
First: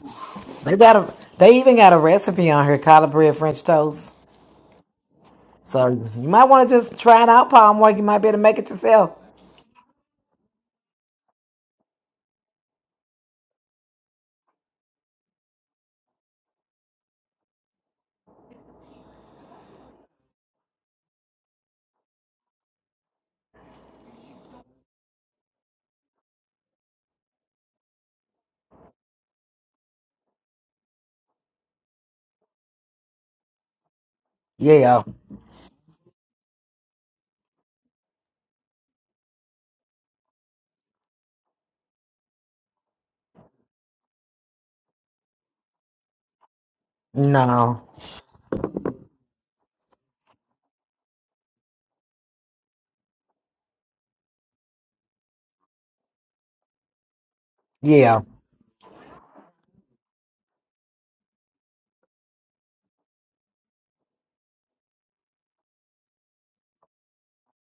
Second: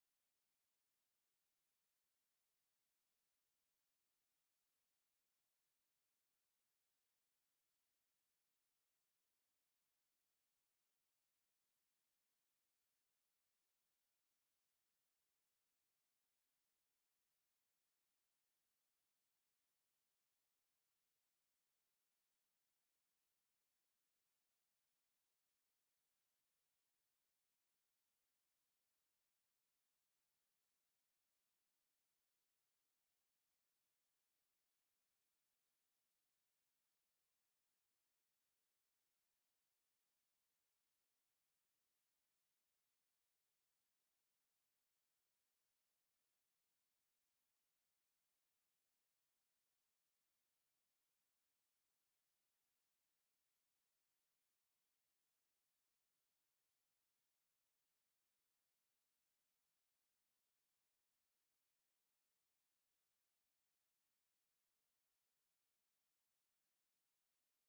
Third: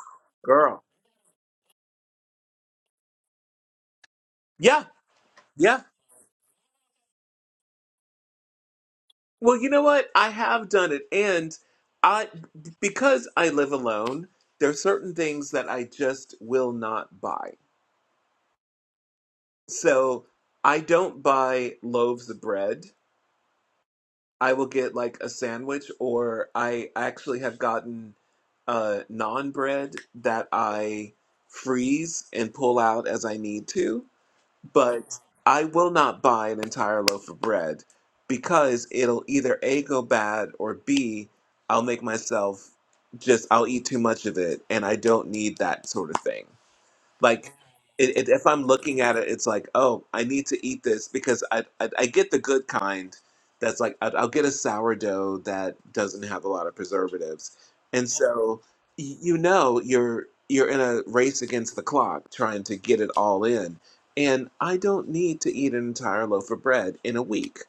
They girl. got a. They even got a recipe on here: collard bread, French toast. Yeah. yeah. So you might want to just try it out, Palm. Or you might be able to make it yourself. Well, you know what? I have done it, and I because I live alone, there are certain things that I just will not buy. So I don't buy loaves of bread. I will get like a sandwich, or I actually have gotten uh, non bread that I freeze and pull out as I need to. Yeah. but I will not buy an entire loaf of bread because it'll either A go bad or B I'll make myself just I'll eat too much of it and I don't need that sort of thing like No. it, it, if i'm looking at it it's like oh i need to eat this because i i, I get the good kind that's like i i'll get a sourdough that doesn't have a lot of preservatives and Yeah. so y- you know you're you're in a race against the clock trying to get it all in and i don't need to eat an entire loaf of bread in a week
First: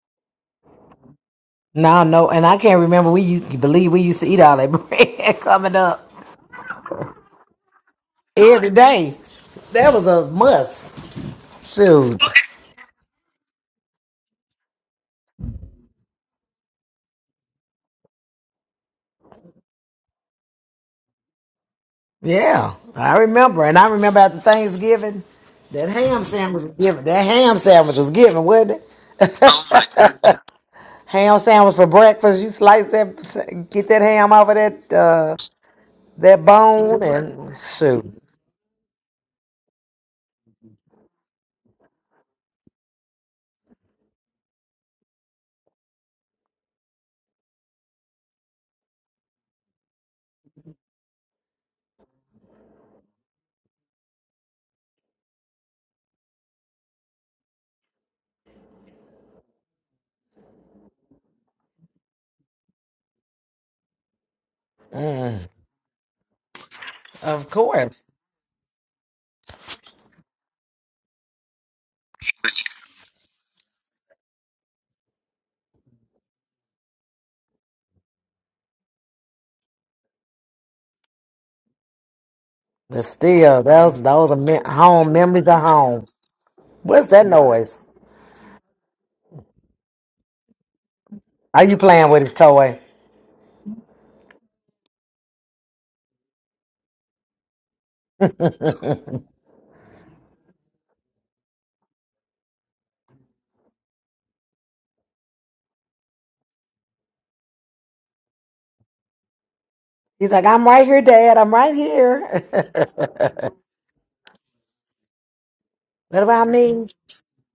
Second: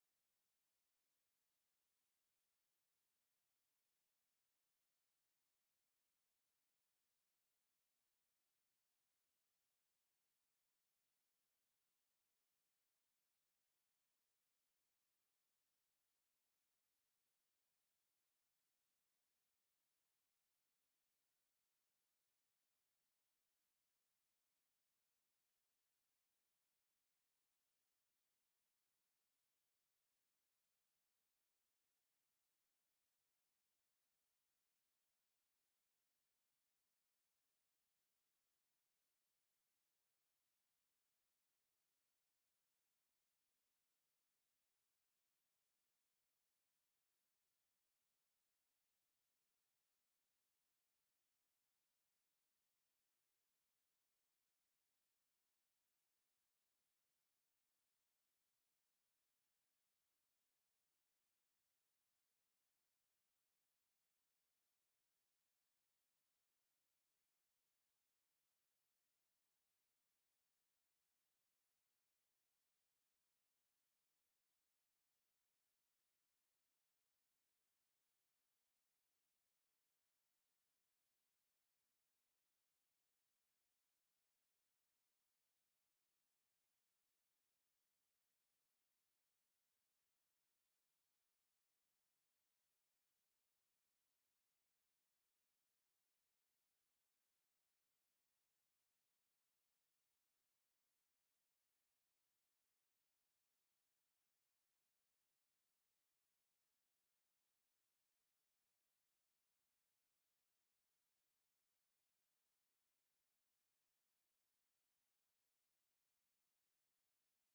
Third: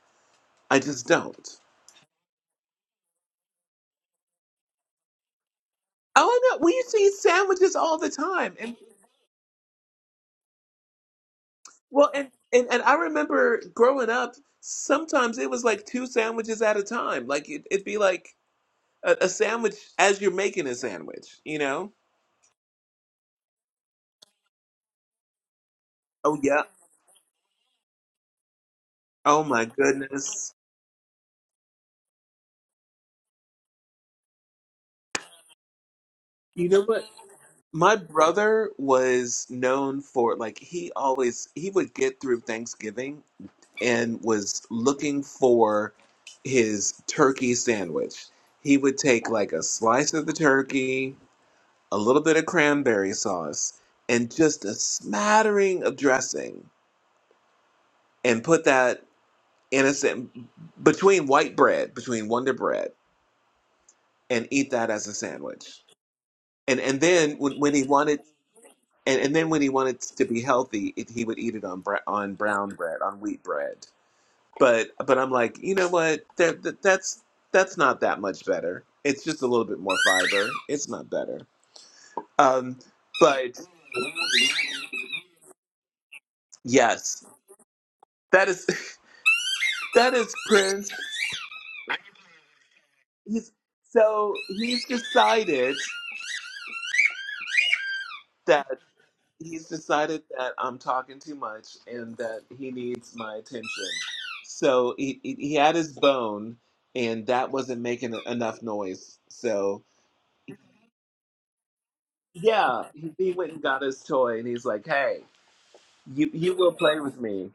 i just don't No. No. And I can't remember. We you believe we used to eat all that (laughs) bread coming up oh no we used to eat sandwiches all the time every day. That was a must. Well, Shoot. and, and and I remember growing up, sometimes it was like two sandwiches at a time. Like it, it'd be like a, a sandwich as you're making a sandwich, you know? Yeah, I remember, and I remember after Thanksgiving, that ham Oh yeah. sandwich was given. That ham sandwich was given, wasn't it? Oh my goodness. Ham sandwich for breakfast. You slice that, get that ham off of that uh, that You know bone, what? and My shoot. brother was known for like he always he would get through Thanksgiving and was looking for his turkey sandwich. He would take like a slice of the turkey, a little bit of cranberry sauce, and just a smattering of dressing, and put that in a sa- between white bread, between Wonder Bread, and eat that as a Mm, sandwich. And and then Of when, when he course, wanted, and, and then when he wanted to be healthy, it, he would eat it on bre- on brown bread, on wheat bread. But but I'm like, you know what? That, that that's that's not that much better. It's just a little bit more fiber. It's not better. Um, but but still, those those are me- home memories of home. What's yes, that noise? that is (laughs) that is Prince. Are you playing with his toy? he's so he's decided that he's decided that I'm talking too much and that he needs my attention. So he he, he had his bone, and that wasn't making e, enough noise. So He's like, I'm right here, Dad. I'm right here. yeah, (laughs) he, he went and got his toy, and he's like, "Hey, what you about you will me? play with me."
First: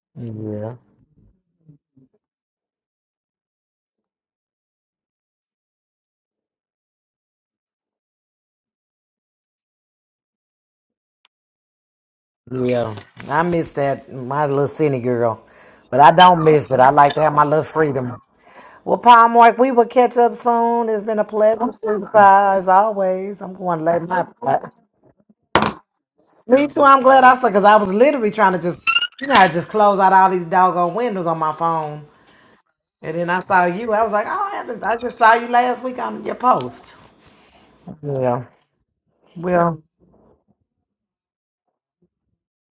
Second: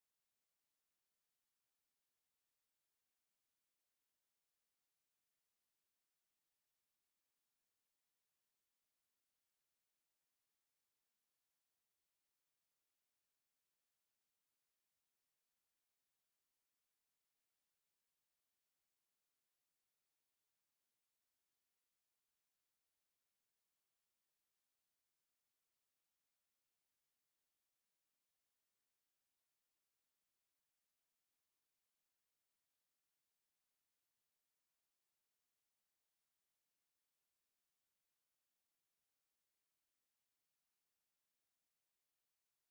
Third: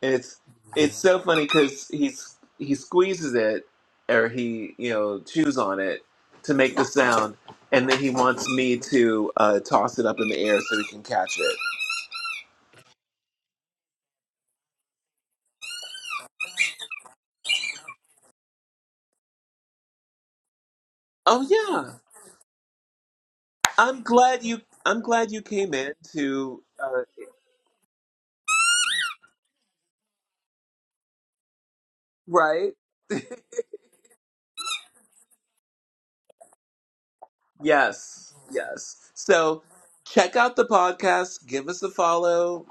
It's Yeah. it's so funny because he's he squeezes it or he you know chews on it to make the sound, and then he wants me to uh, toss it up in the air so he can catch it. Yeah, I miss that, my little city girl. But I don't miss it. I like to have my little freedom. Well, Palm Mark, we will catch up soon. It's been a Oh pleasure, yeah, supervisor, as always. I'm going to let I'm my. glad you I'm glad you came in to Me too. I'm uh, glad I saw because I was literally trying to just, you know, I just close out all these doggone windows on my phone, right. and then I saw you. I was like, oh, I, haven't- I just saw you last week on your post. Yes, Yeah. yes. So Well. check out the podcast. Give us a follow.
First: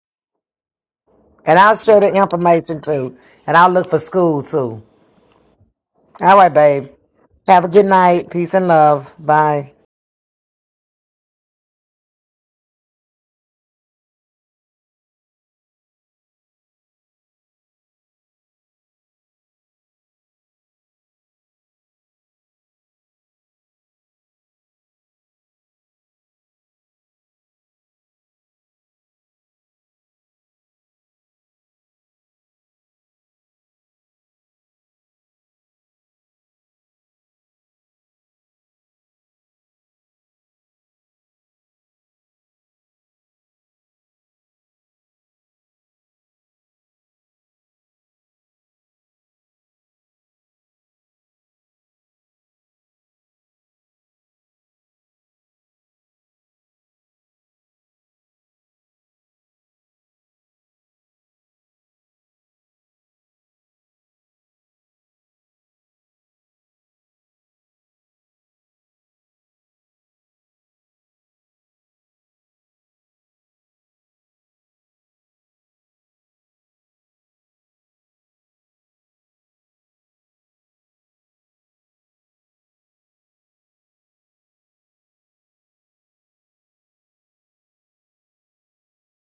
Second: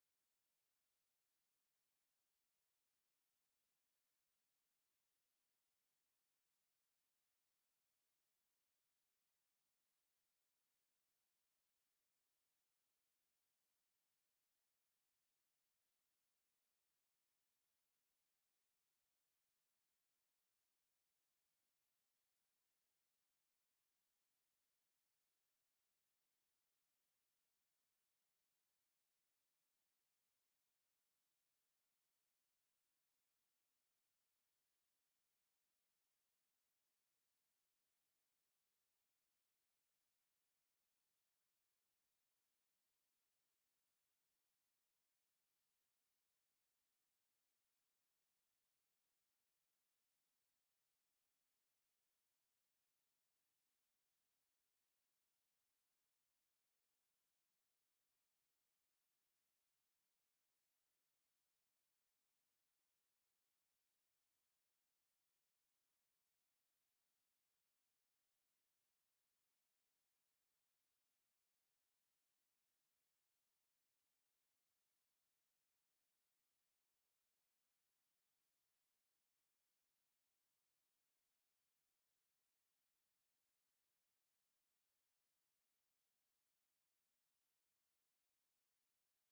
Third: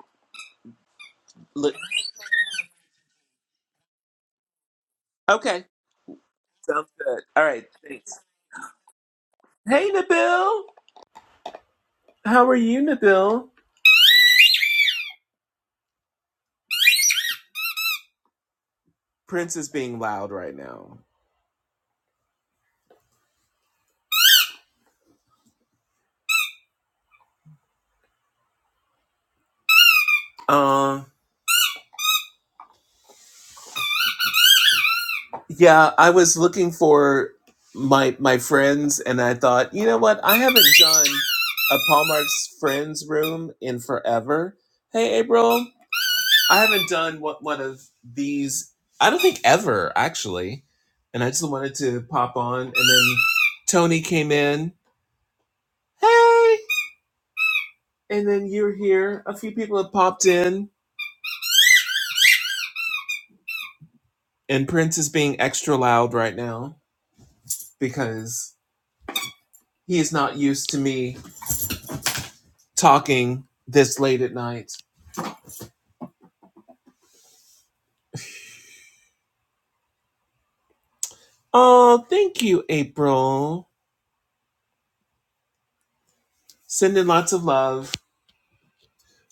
And Li- I'll share the information too, and I'll look for school too. Okay, All right, babe. sounds good. All Have right, a good thanks. night. Peace and love. Bye. Hey Nabil, how are you, Nabil? Prince is being loud right now. Uh, yeah, I was looking for my my friends, and I thought, you know what? I haven't done a Paul Mark's friends room in forever. Hey, April, I haven't done one, one of these. I don't think ever actually, and I just wanted to pop on, and then Tony came in. Hey, and then you're here. A few people have popped in, and Prince is being extra loud right now because He's not used to me talking this late at night. Oh, thank you, April. Sending lots of love.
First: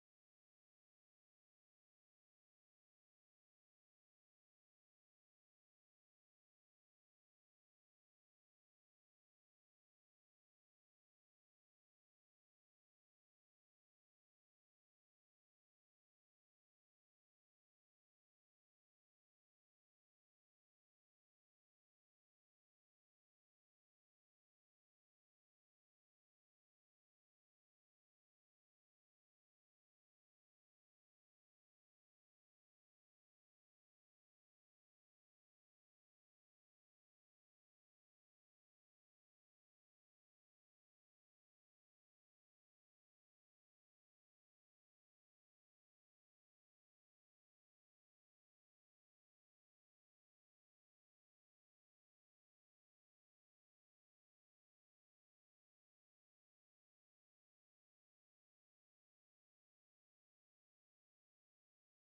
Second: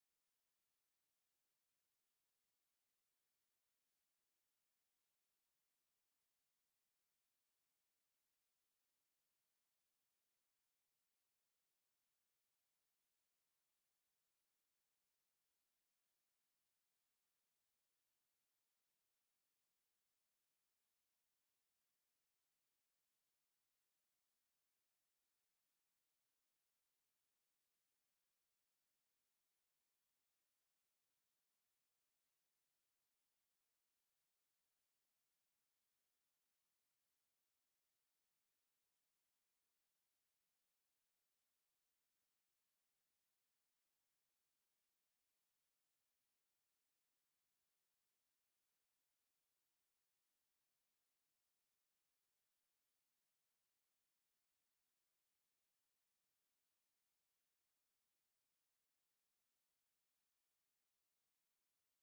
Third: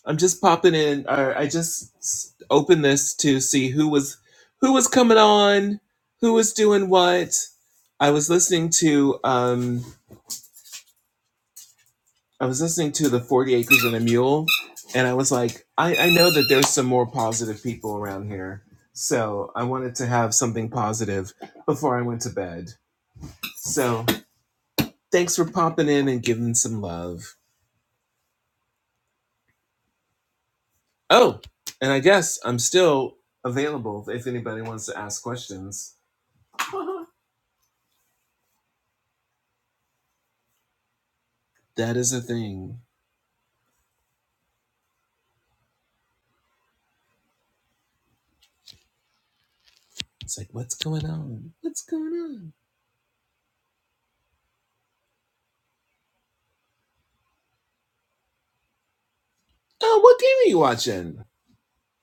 I'm just popping in. Or I just s- opened this to see who was who was coming on, who was doing what. I was listening to um, I was listening to the Forty Acres and a Mule, and I was like, I, I know that there's some more positive people around here, so I wanted to have something positive before I went to bed. So Thanks for popping in and giving some love. Oh, and I guess I'm still available if anybody wants to ask questions. (laughs) that is a thing. It's like, what's going on? What's going on? Oh, what game are you watching?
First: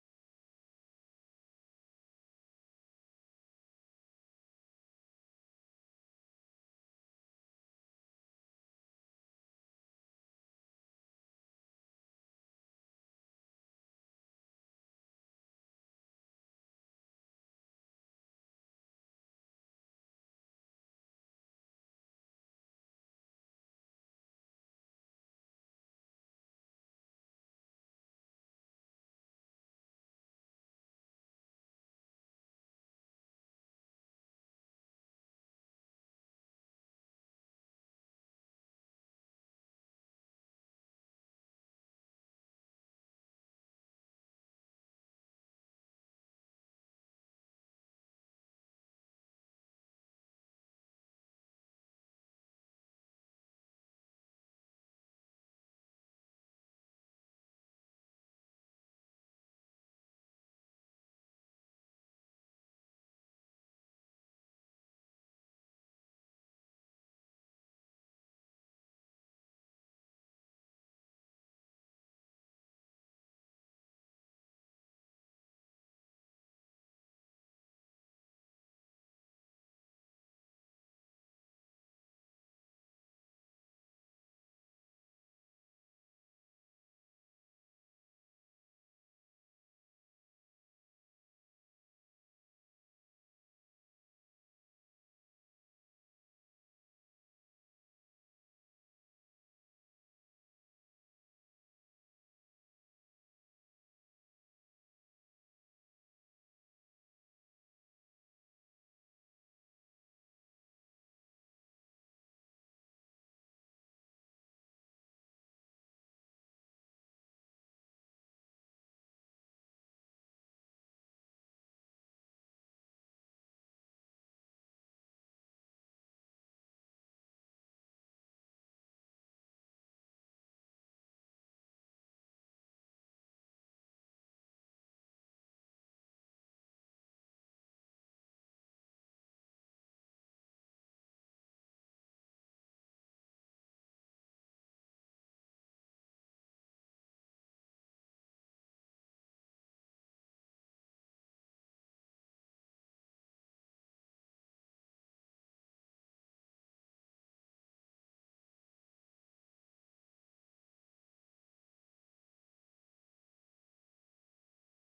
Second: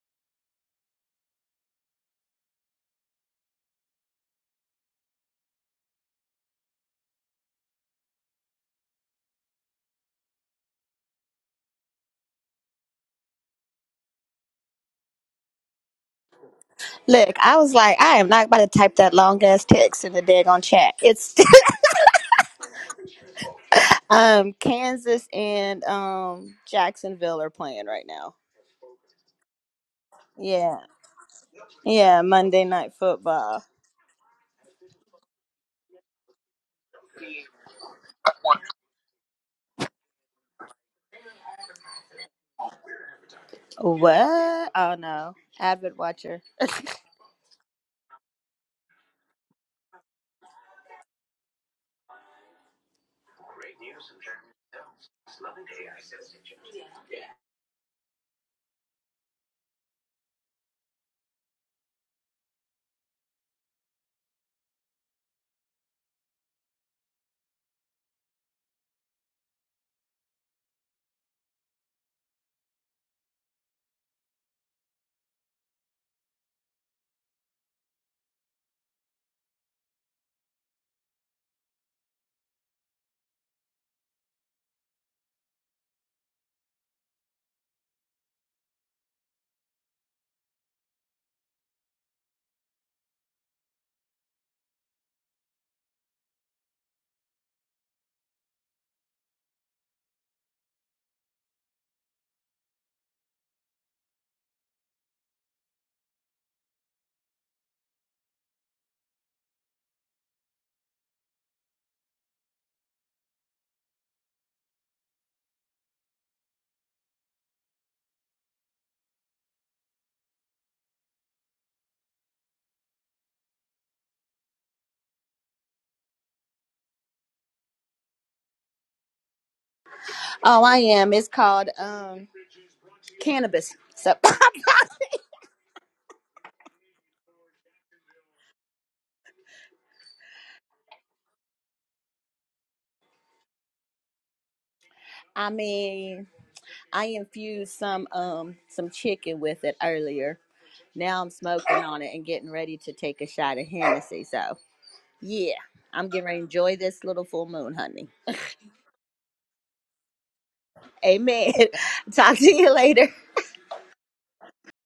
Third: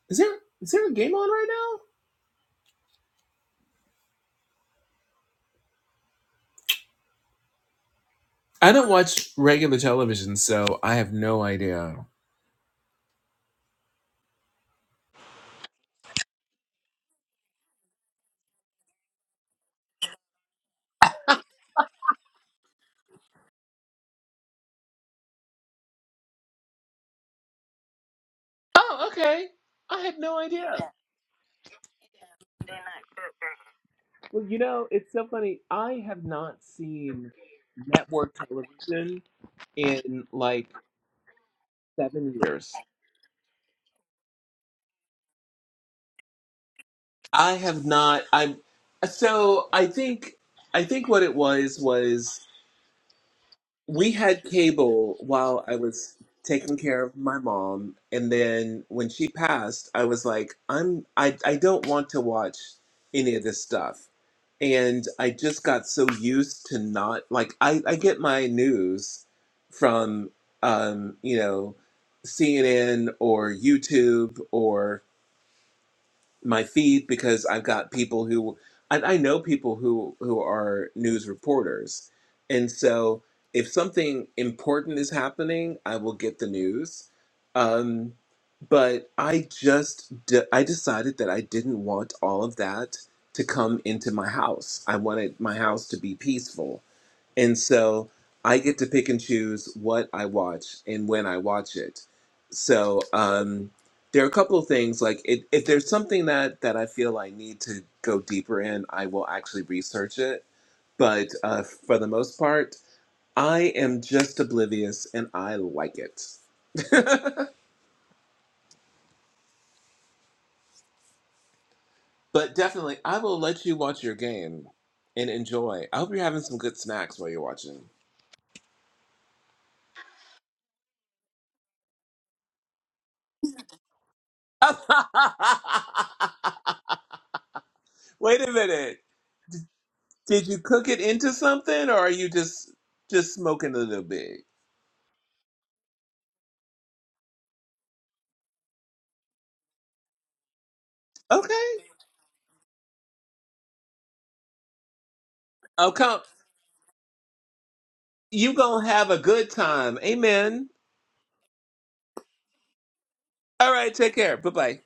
Is there is there a game on right now? I don't watch regular television, so I have no idea. Look, I was like, I am not about to type that long ass text in the daggone chat. It's (laughs) um Kansas and um Jacksonville are playing right now. Oh, okay. I had no Yeah. idea. Yeah, Monday night football. Well, you know, it's so funny. I have not seen network television in like seven years. What? Oh no. Avid watcher. I have not. I'm so I think I think what it was was we had cable while I was taking care of my mom, and then when she passed, I was like, I'm I I don't want to watch any of this stuff, and I just got so used to not like I I get my news from um you know CNN or YouTube my feed because I've got people who I, I know people who who are news reporters, and so if something important is happening, I will get the news. Um, but I just de- I decided that I didn't want all of that to come into my house. I wanted my house to be peaceful, and so I get to pick and choose what I watch and when I watch it. So um, there are a couple of things like it, if there's something that that I feel I need to go deeper in, I will actually research it. But uh, for the most part, I am just oblivious and I like it. But definitely, I will let you watch your game and enjoy. I hope you're having some good snacks while you're watching. Oh, I am. It's called um cannabis. So (laughs) (laughs) Wait a minute. Did you cook it into something, or are you just just smoking a little bit? I mean, I infused some um some chicken with it earlier. Now I'm Okay. smoking on it and getting ready to take a shot of Hennessy. So Yeah, Oh, I'm come. getting ready to enjoy this little full moon, honey. You gonna have a good time. Amen. Amen. (laughs) Talk to you later. All right. Take care. Bye bye.